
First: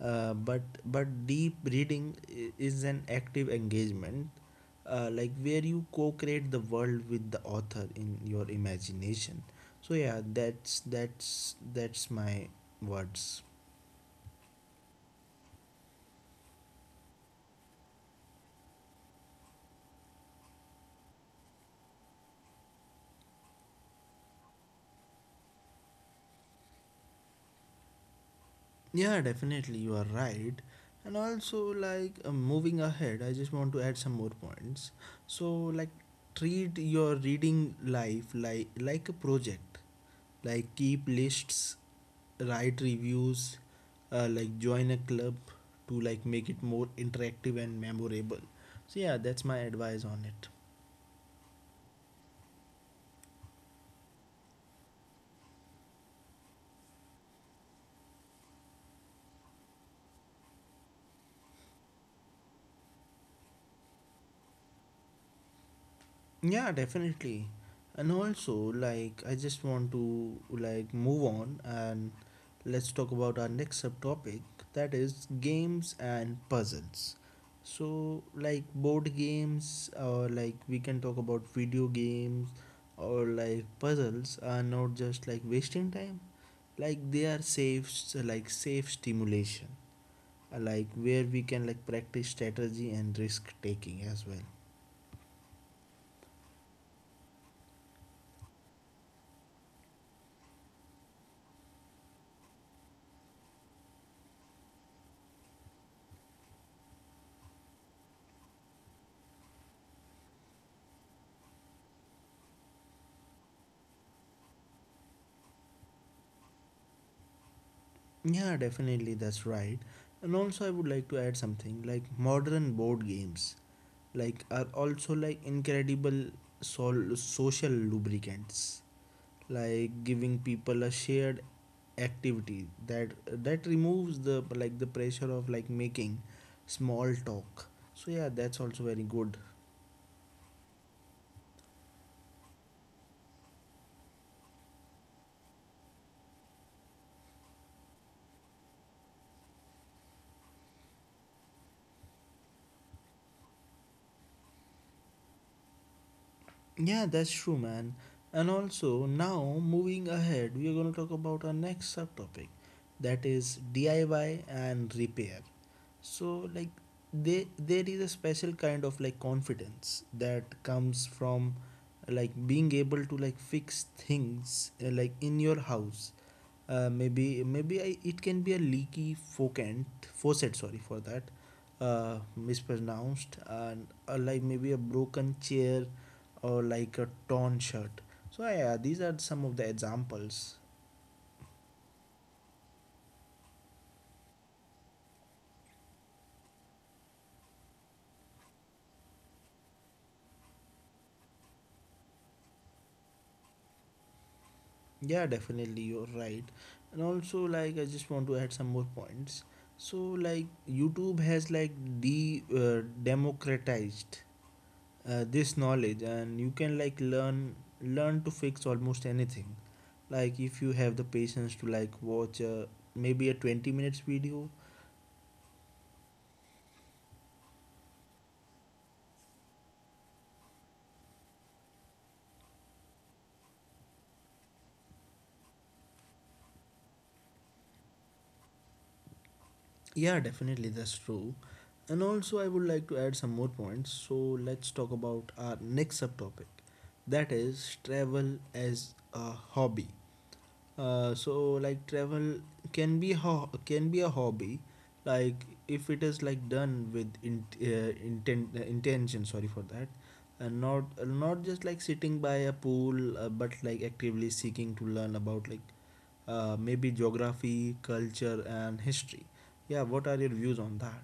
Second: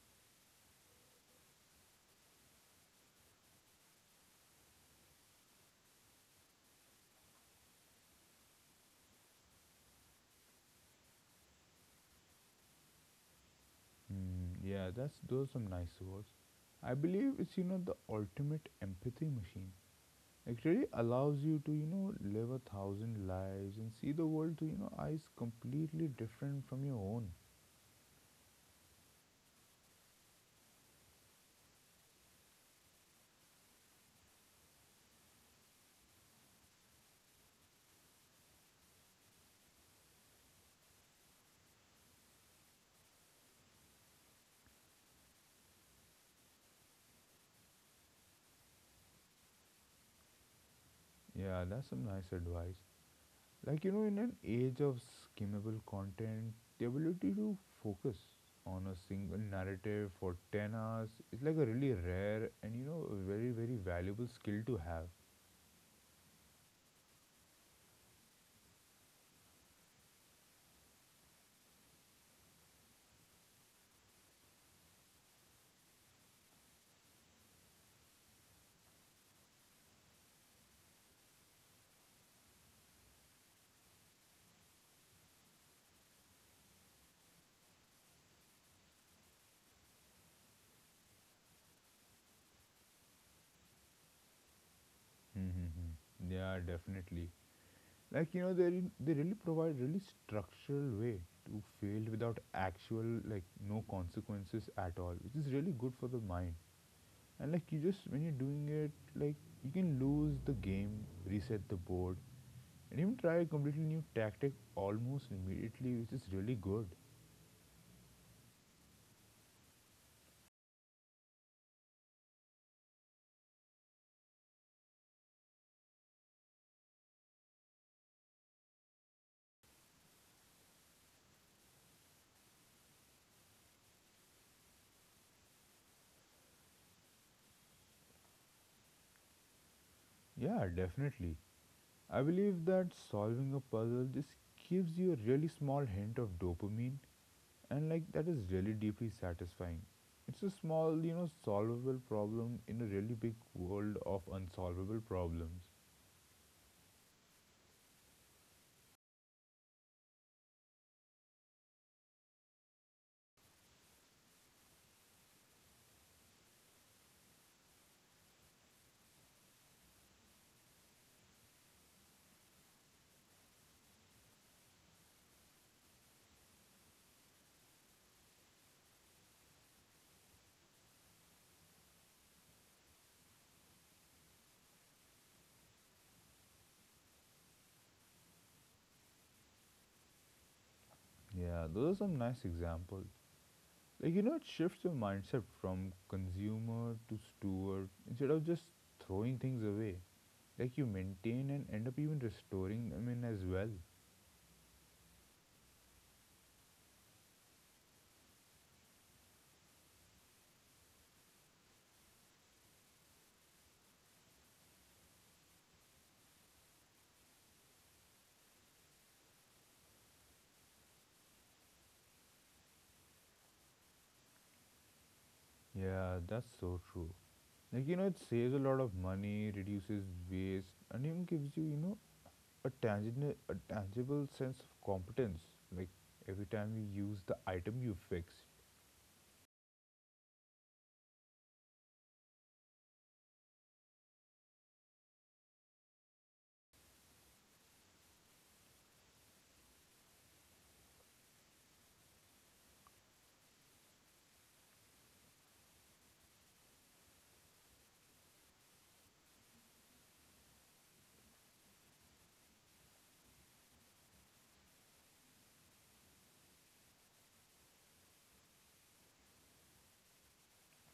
A: but deep reading is an active engagement, like where you co-create the world with the author in your imagination. So, yeah, that's my words.
B: Mm, yeah, that's those are some nice words. I believe it's, the ultimate empathy machine. It really allows you to, live a thousand lives and see the world through, eyes completely different from your own.
A: Yeah, definitely, you are right. And also, like, moving ahead, I just want to add some more points. So, like, treat your reading life like a project. Like, keep lists, write reviews, like join a club to like make it more interactive and memorable. So, yeah, that's my advice on it.
B: Yeah, that's some nice advice. Like, in an age of skimmable content, the ability to focus on a single narrative for 10 hours is like a really rare and, very, very valuable skill to have.
A: Yeah, definitely. And also, like, I just want to like move on and let's talk about our next subtopic that is games and puzzles. So, like board games or like we can talk about video games or like puzzles are not just like wasting time. Like they are safe like safe stimulation. Like where we can like practice strategy and risk taking as well.
B: Mm-hmm. Yeah, definitely. Like, they really provide really structural way to fail without actual, like, no consequences at all, which is really good for the mind. And like you just when you're doing it, like you can lose the game, reset the board, and even try a completely new tactic almost immediately, which is really good.
A: Yeah, definitely, that's right. And also, I would like to add something like modern board games, like are also like incredible social lubricants, like giving people a shared activity that that removes the like the pressure of like making small talk. So, yeah, that's also very good.
B: Yeah, definitely. I believe that solving a puzzle just gives you a really small hint of dopamine, and like that is really deeply satisfying. It's a small, solvable problem in a really big world of unsolvable problems.
A: Yeah, that's true, man. And also now moving ahead, we are going to talk about our next subtopic, that is DIY and repair. So like they there is a special kind of like confidence that comes from like being able to like fix things like in your house maybe it can be a leaky focant faucet sorry for that mispronounced and like maybe a broken chair or like a torn shirt. So, yeah, these are some of the examples.
B: Yeah, those are some nice examples. Like, it shifts your mindset from consumer to steward instead of just throwing things away. Like, you maintain and end up even restoring them in as well.
A: Yeah, definitely, you're right. And also, like, I just want to add some more points. So, like, YouTube has like de democratized this knowledge, and you can like learn to fix almost anything. Like, if you have the patience to like watch maybe a 20 minutes video.
B: Yeah, that's so true. Like, it saves a lot of money, reduces waste, and even gives you, you know, a tangible sense of competence. Like, every time you use the item you fixed.
A: Yeah, definitely, that's true. And also, I would like to add some more points. So, let's talk about our next subtopic, that is travel as a hobby. So, like travel can be a hobby, like if it is like done with intention. Sorry for that, and not just like sitting by a pool, but like actively seeking to learn about like maybe geography, culture, and history. Yeah, what are your views on that?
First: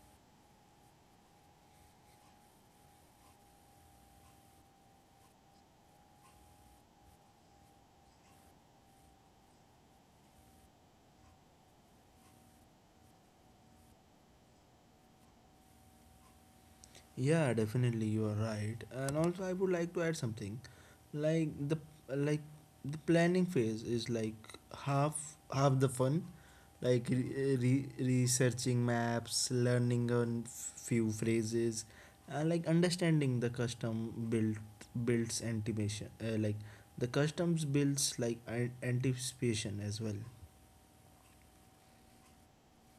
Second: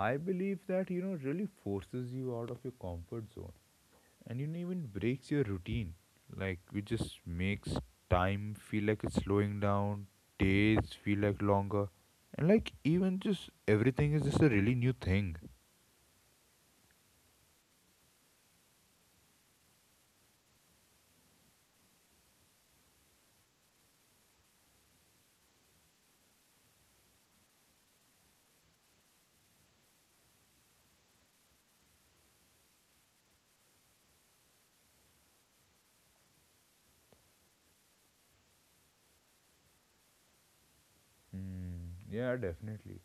B: I believe that, really forces you out of your comfort zone, and it even breaks your routine. Like it just makes time feel like it's slowing down, days feel like longer, and like even just everything is just a really new thing.
A: Yeah, definitely, you are right. And also I would like to add something. Like the like the planning phase is like half the fun. Like researching maps, learning on few phrases, and like understanding the custom builds anticipation. Like the customs builds like anticipation as well.
B: Mm, yeah, definitely.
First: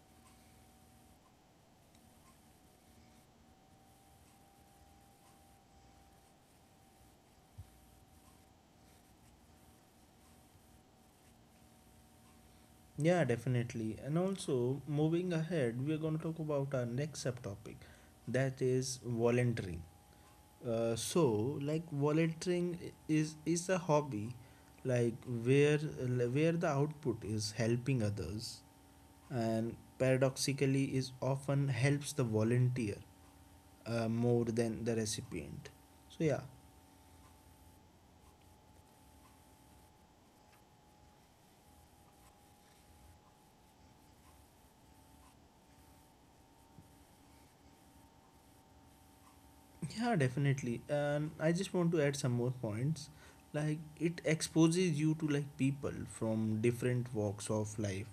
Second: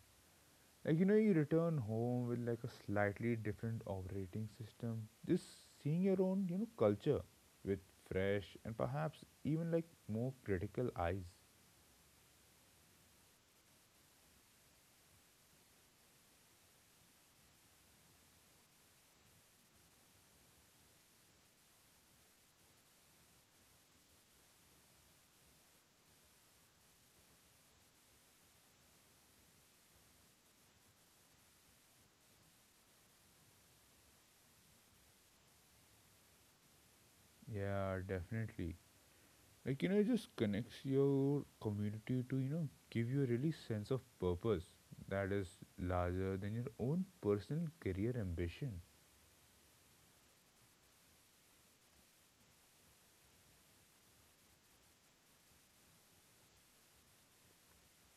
B: Like, you return home with like a slightly different operating system, just seeing your own, culture with fresh and perhaps even like more critical eyes.
A: Yeah, definitely. And also, moving ahead, we are going to talk about our next subtopic that is volunteering. Volunteering is a hobby like where the output is helping others and paradoxically is often helps the volunteer more than the recipient, so yeah.
B: Yeah, definitely. Like it just connects your community to give you a really sense of purpose that is larger than your own personal career ambition.
A: Yeah, definitely. And I just want to add some more points. Like it exposes you to like people from different walks of life,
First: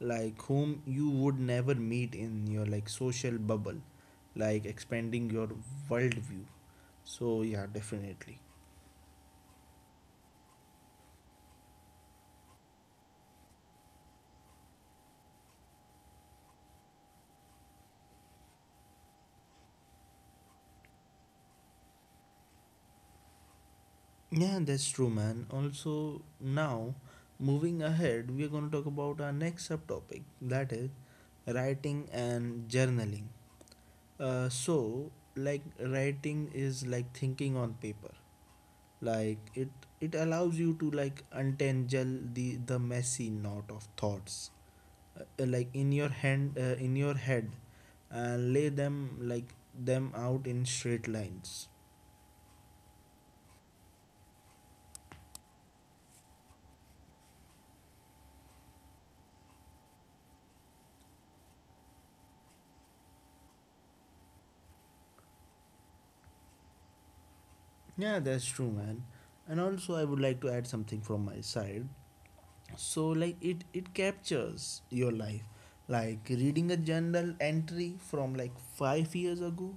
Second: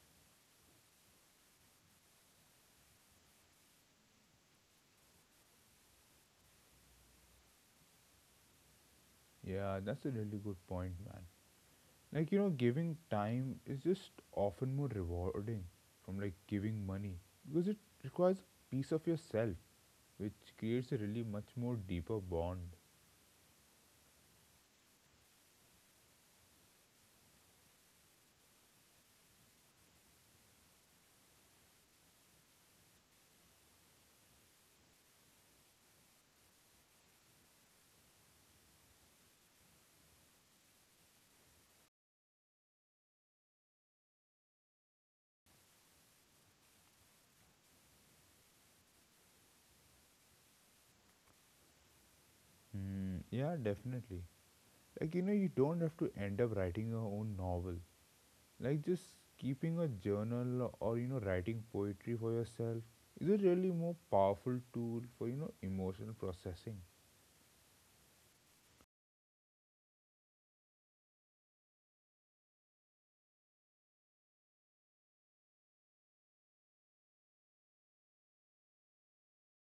A: like whom you would never meet in your like social bubble, like expanding your worldview. So yeah, definitely.
B: Yeah, that's a really good point, man. Like, giving time is just often more rewarding from like giving money, because it requires a piece of yourself, which creates a really much more deeper bond.
A: Yeah, that's true, man. Also, now moving ahead, we're going to talk about our next subtopic, that is writing and journaling. So like writing is like thinking on paper, like it allows you to like untangle the messy knot of thoughts, like in your hand in your head, and lay them out in straight lines.
B: Hmm, yeah, definitely. Like you don't have to end up writing your own novel. Like just keeping a journal, or writing poetry for yourself, is a really more powerful tool for emotional processing.
A: Yeah, that's true, man. And also, I would like to add something from my side. So like it captures your life, like reading a journal entry from like 5 years ago.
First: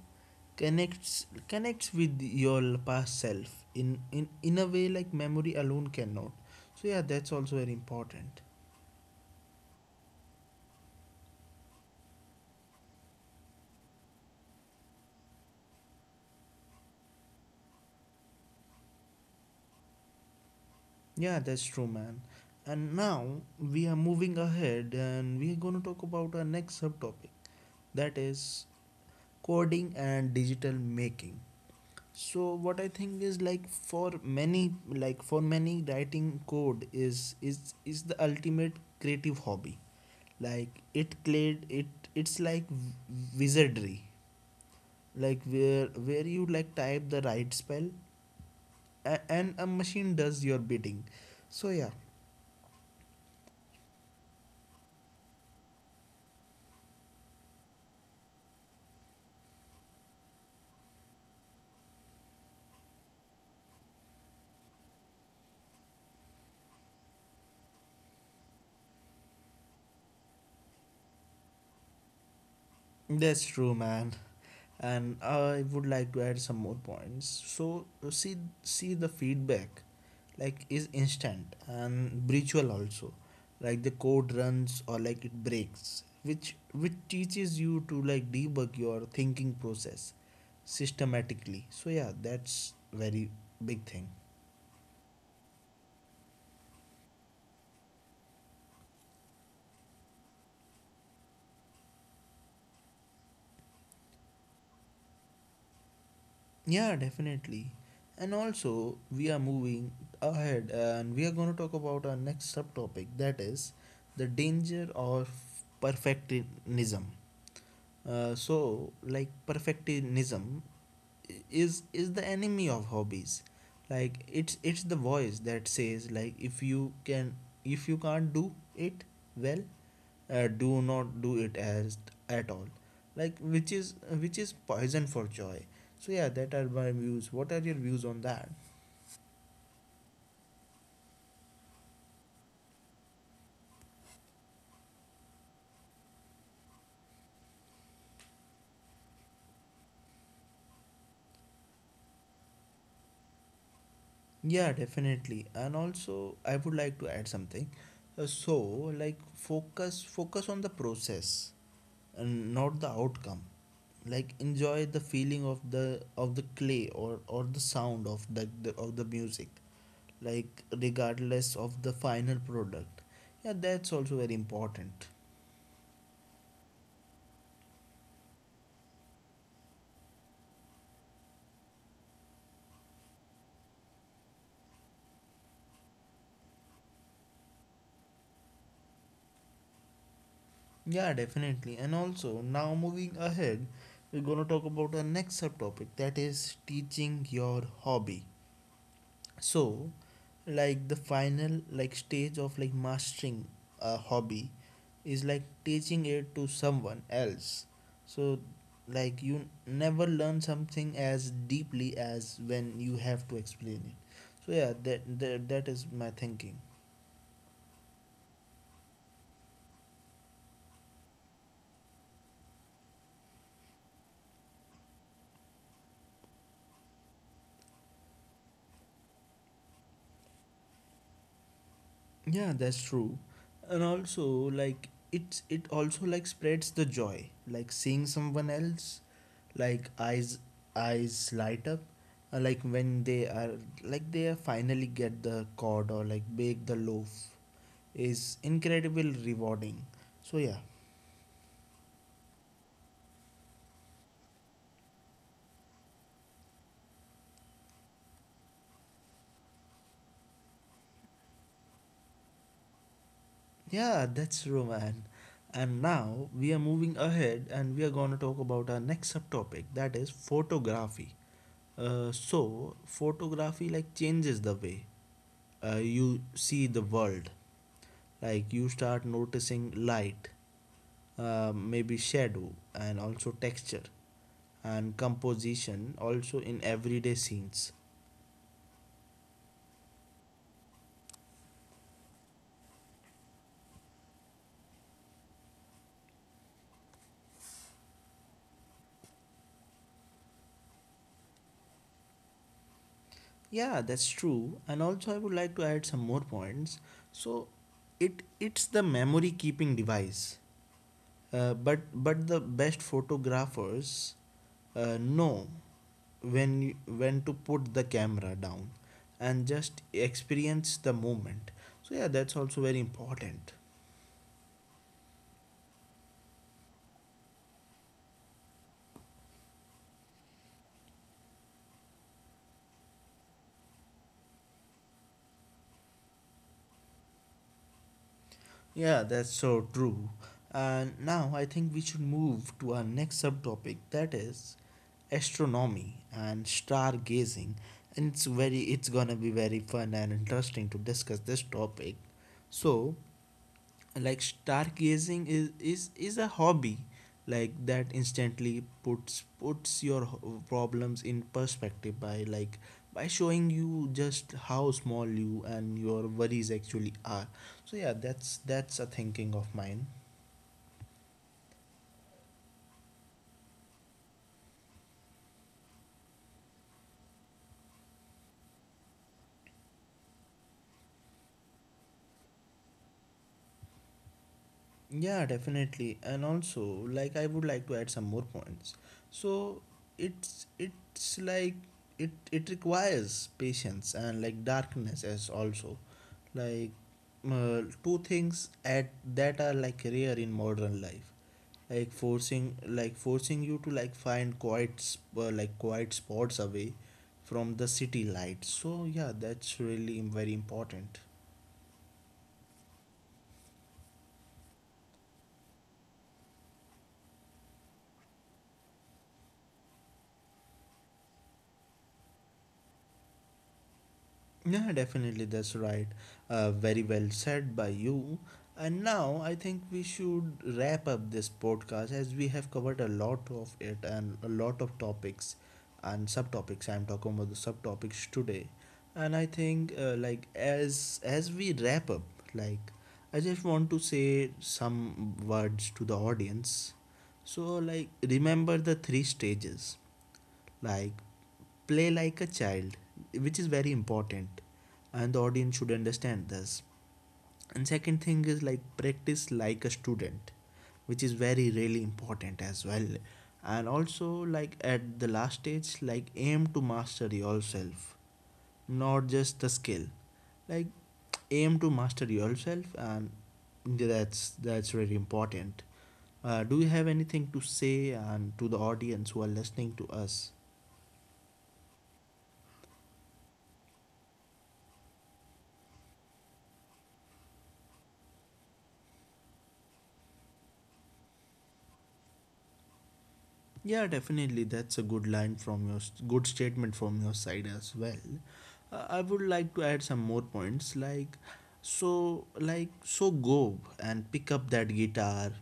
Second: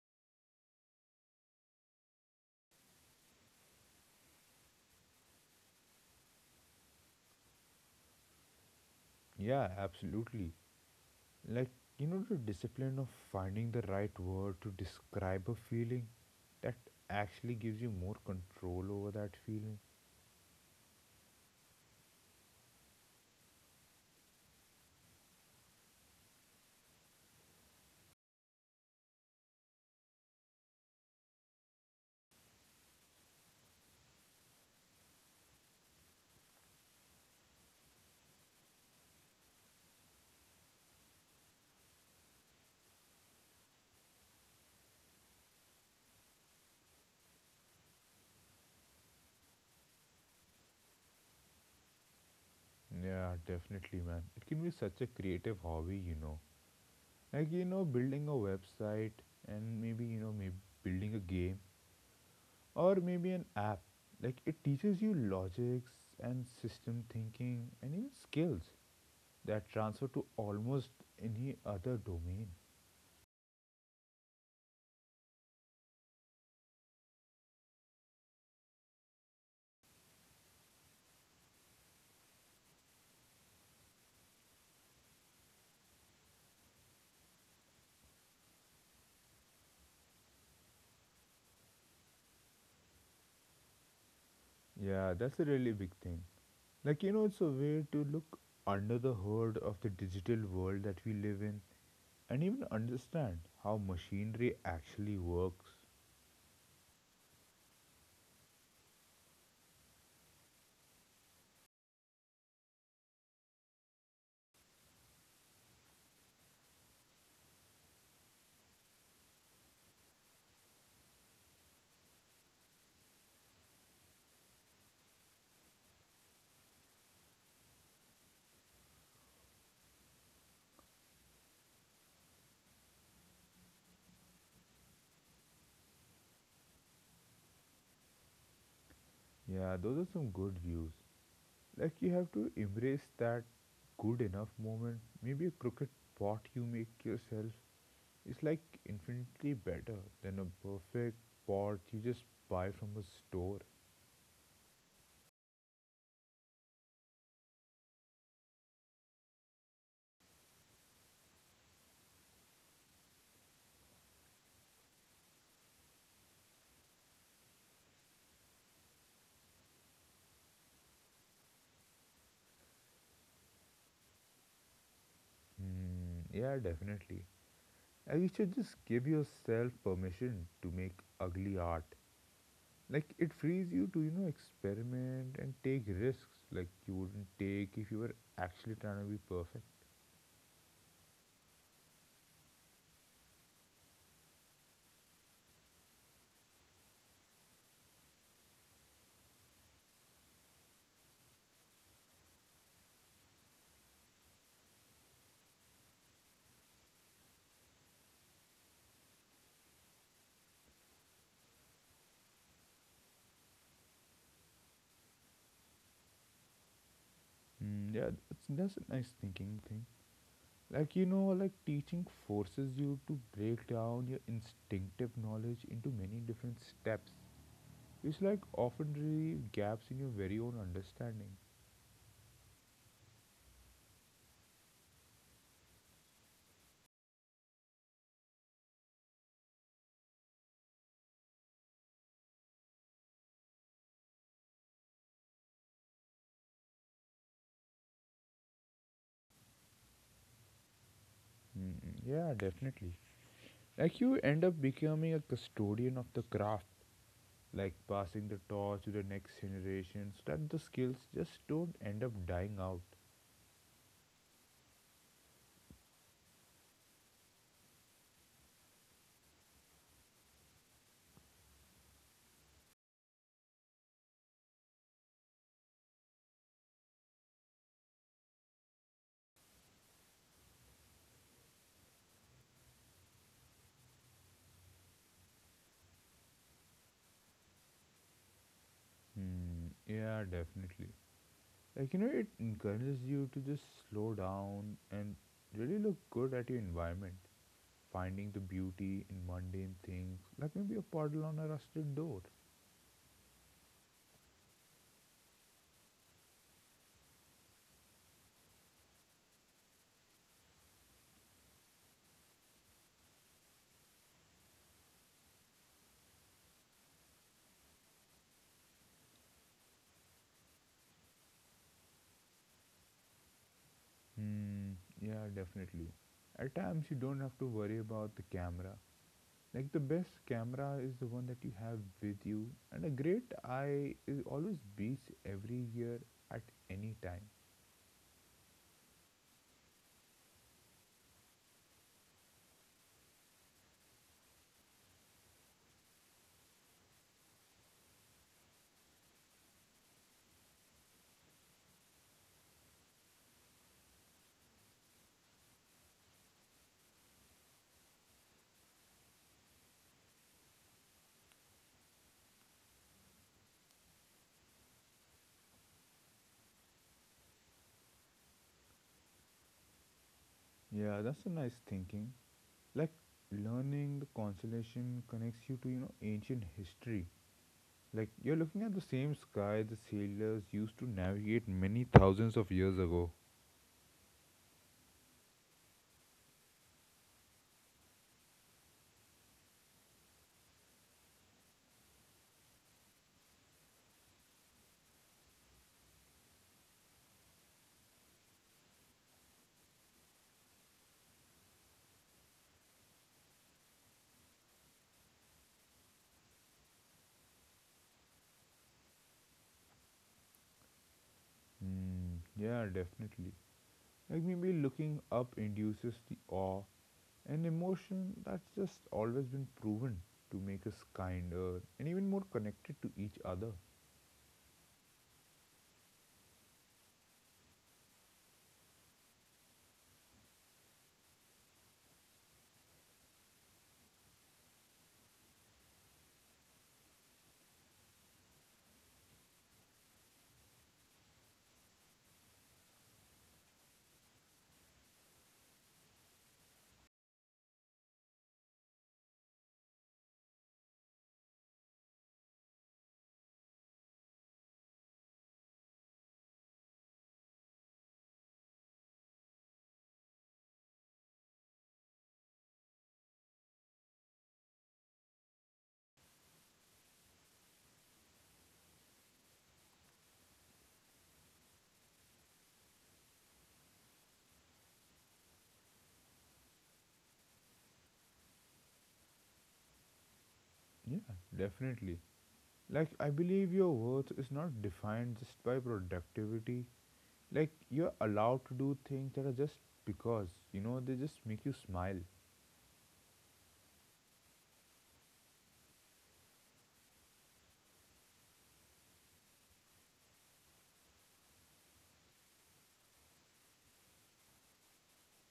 A: Connects with your past self in a way like memory alone cannot. So yeah, that's also very important.
B: Yeah, absolutely. Like the discipline of finding the right word to describe a feeling, that actually gives you more control over that feeling.
A: Yeah, that's true, man. And now we are moving ahead and we are going to talk about our next subtopic, that is coding and digital making. So what I think is, for many, writing code is the ultimate creative hobby. Like it cleared it it's like wizardry, like where you like type the right spell, and a machine does your bidding. So yeah,
B: Yeah, definitely, man, it can be such a creative hobby, like building a website, and maybe you know maybe building a game, or maybe an app. Like it teaches you logics and system thinking and even skills that transfer to almost any other domain.
A: that's true, man. And I would like to add some more points. So see the feedback like is instant and virtual also. Like the code runs or like it breaks, which teaches you to like debug your thinking process systematically. So yeah, that's very big thing.
B: Yeah, that's a really big thing. Like, it's a way to look under the hood of the digital world that we live in, and even understand how machinery actually works.
A: Yeah, definitely. And also, we are moving ahead and we are going to talk about our next subtopic, that is the danger of perfectionism. Perfectionism is the enemy of hobbies. Like, it's the voice that says like, if you can't do it well, do not do it as at all, like, which is poison for joy. So yeah, that are my views. What are your views on that?
B: Yeah, those are some good views. Like, you have to embrace that good enough moment, maybe a crooked pot you make yourself. It's like infinitely better than a perfect pot you just buy from a store.
A: Yeah, definitely. And also, I would like to add something. So like focus on the process and not the outcome, like enjoy the feeling of the clay or the sound of the music, like regardless of the final product. Yeah, that's also very important.
B: Hmm, yeah, definitely. And you should just give yourself permission to make ugly art. Like it frees you to, experiment and take risks like you wouldn't take if you were actually trying to be perfect.
A: Yeah, definitely. And also, now moving ahead, we're going to talk about our next subtopic, that is teaching your hobby. So, the final stage of like mastering a hobby is like teaching it to someone else. So, like you never learn something as deeply as when you have to explain it. So yeah, that is my thinking.
B: Mm, yeah, that's a nice thinking thing. Like, like teaching forces you to break down your instinctive knowledge into many different steps. It's like often the gaps in your very own understanding.
A: Yeah, that's true. And also like it also like spreads the joy. Like seeing someone else like eyes eyes light up, like when they are finally get the cod, or like bake the loaf, is incredible rewarding. So yeah.
B: Mm, yeah, definitely. Like you end up becoming a custodian of the craft, like passing the torch to the next generation so that the skills just don't end up dying out.
A: Yeah, that's true, man. And now we are moving ahead and we are going to talk about our next subtopic, that is photography. Photography like changes the way you see the world. Like you start noticing light, maybe shadow, and also texture and composition also in everyday scenes.
B: Hmm. Yeah, definitely. Like, it encourages you to just slow down and really look good at your environment, finding the beauty in mundane things, like maybe a puddle on a rusted door.
A: Yeah, that's true. And also, I would like to add some more points. So it's the memory keeping device. But the best photographers know when when to put the camera down and just experience the moment. So yeah, that's also very important.
B: Hmm, yeah, definitely. At times, you don't have to worry about the camera. Like, the best camera is the one that you have with you, and a great eye is always beats every year at any time.
A: Yeah, that's so true. And now I think we should move to our next subtopic, that is astronomy and stargazing. And it's very, it's gonna be very fun and interesting to discuss this topic. So like stargazing is a hobby like that instantly puts your problems in perspective by showing you just how small you and your worries actually are. So yeah, that's a thinking of mine.
B: Yeah, that's a nice thinking. Like, learning the constellation connects you to, ancient history. Like, you're looking at the same sky the sailors used to navigate many thousands of years ago.
A: Yeah, definitely. And also, like I would like to add some more points. So it's it's like it requires patience and like darkness as also, like, two things at that are like rare in modern life, forcing you to like find quiet sp- like quiet spots away from the city lights. So yeah, that's really very important.
B: Mm, yeah, definitely. Like maybe looking up induces the awe, an emotion that's just always been proven to make us kinder and even more connected to each other.
A: Yeah, definitely, that's right. Very well said by you. And now I think we should wrap up this podcast as we have covered a lot of it and a lot of topics and subtopics. I'm talking about the subtopics today. And I think as we wrap up, like I just want to say some words to the audience. So like remember the three stages, like play like a child, which is very important, and the audience should understand this. And second thing is like practice like a student, which is very really important as well. And also, like at the last stage, like aim to master yourself, not just the skill. Like aim to master yourself, and that's really important. Do you have anything to say and to the audience who are listening to us?
B: Yeah, definitely. Like, I believe your worth is not defined just by productivity. Like, you're allowed to do things that are just because, they just make you smile.
A: Yeah, definitely. That's a good line from your good statement from your side as well. I would like to add some more points. Like so go and pick up that guitar,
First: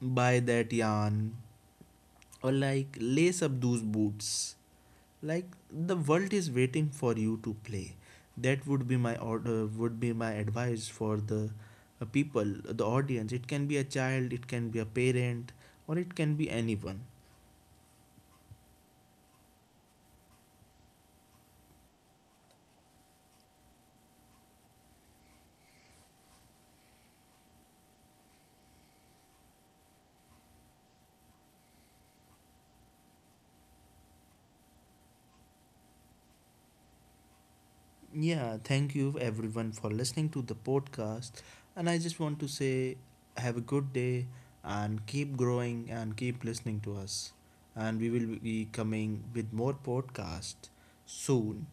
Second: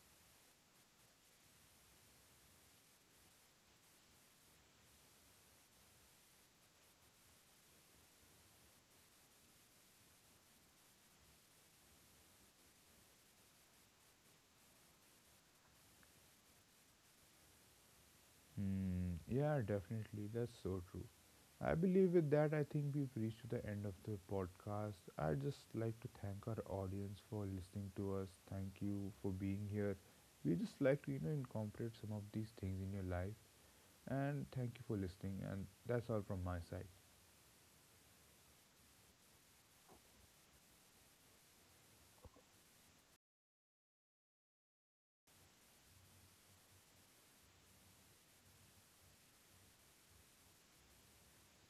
A: buy that yarn, or like lace up those boots. Like the world is waiting for you to play. That would be my advice for the, people, the audience. It can be a child, it can be a parent, or it can be anyone.
B: Hmm. Yeah, definitely. That's so true. I believe with that, I think we've reached to the end of the podcast. I'd just like to thank our audience for listening to us. Thank you for being here. We just like to, incorporate some of these things in your life. And thank you for listening. And that's all from my side.
A: Yeah, thank you everyone for listening to the podcast. And I just want to say, have a good day and keep growing and keep listening to us. And we will be coming with more podcast soon.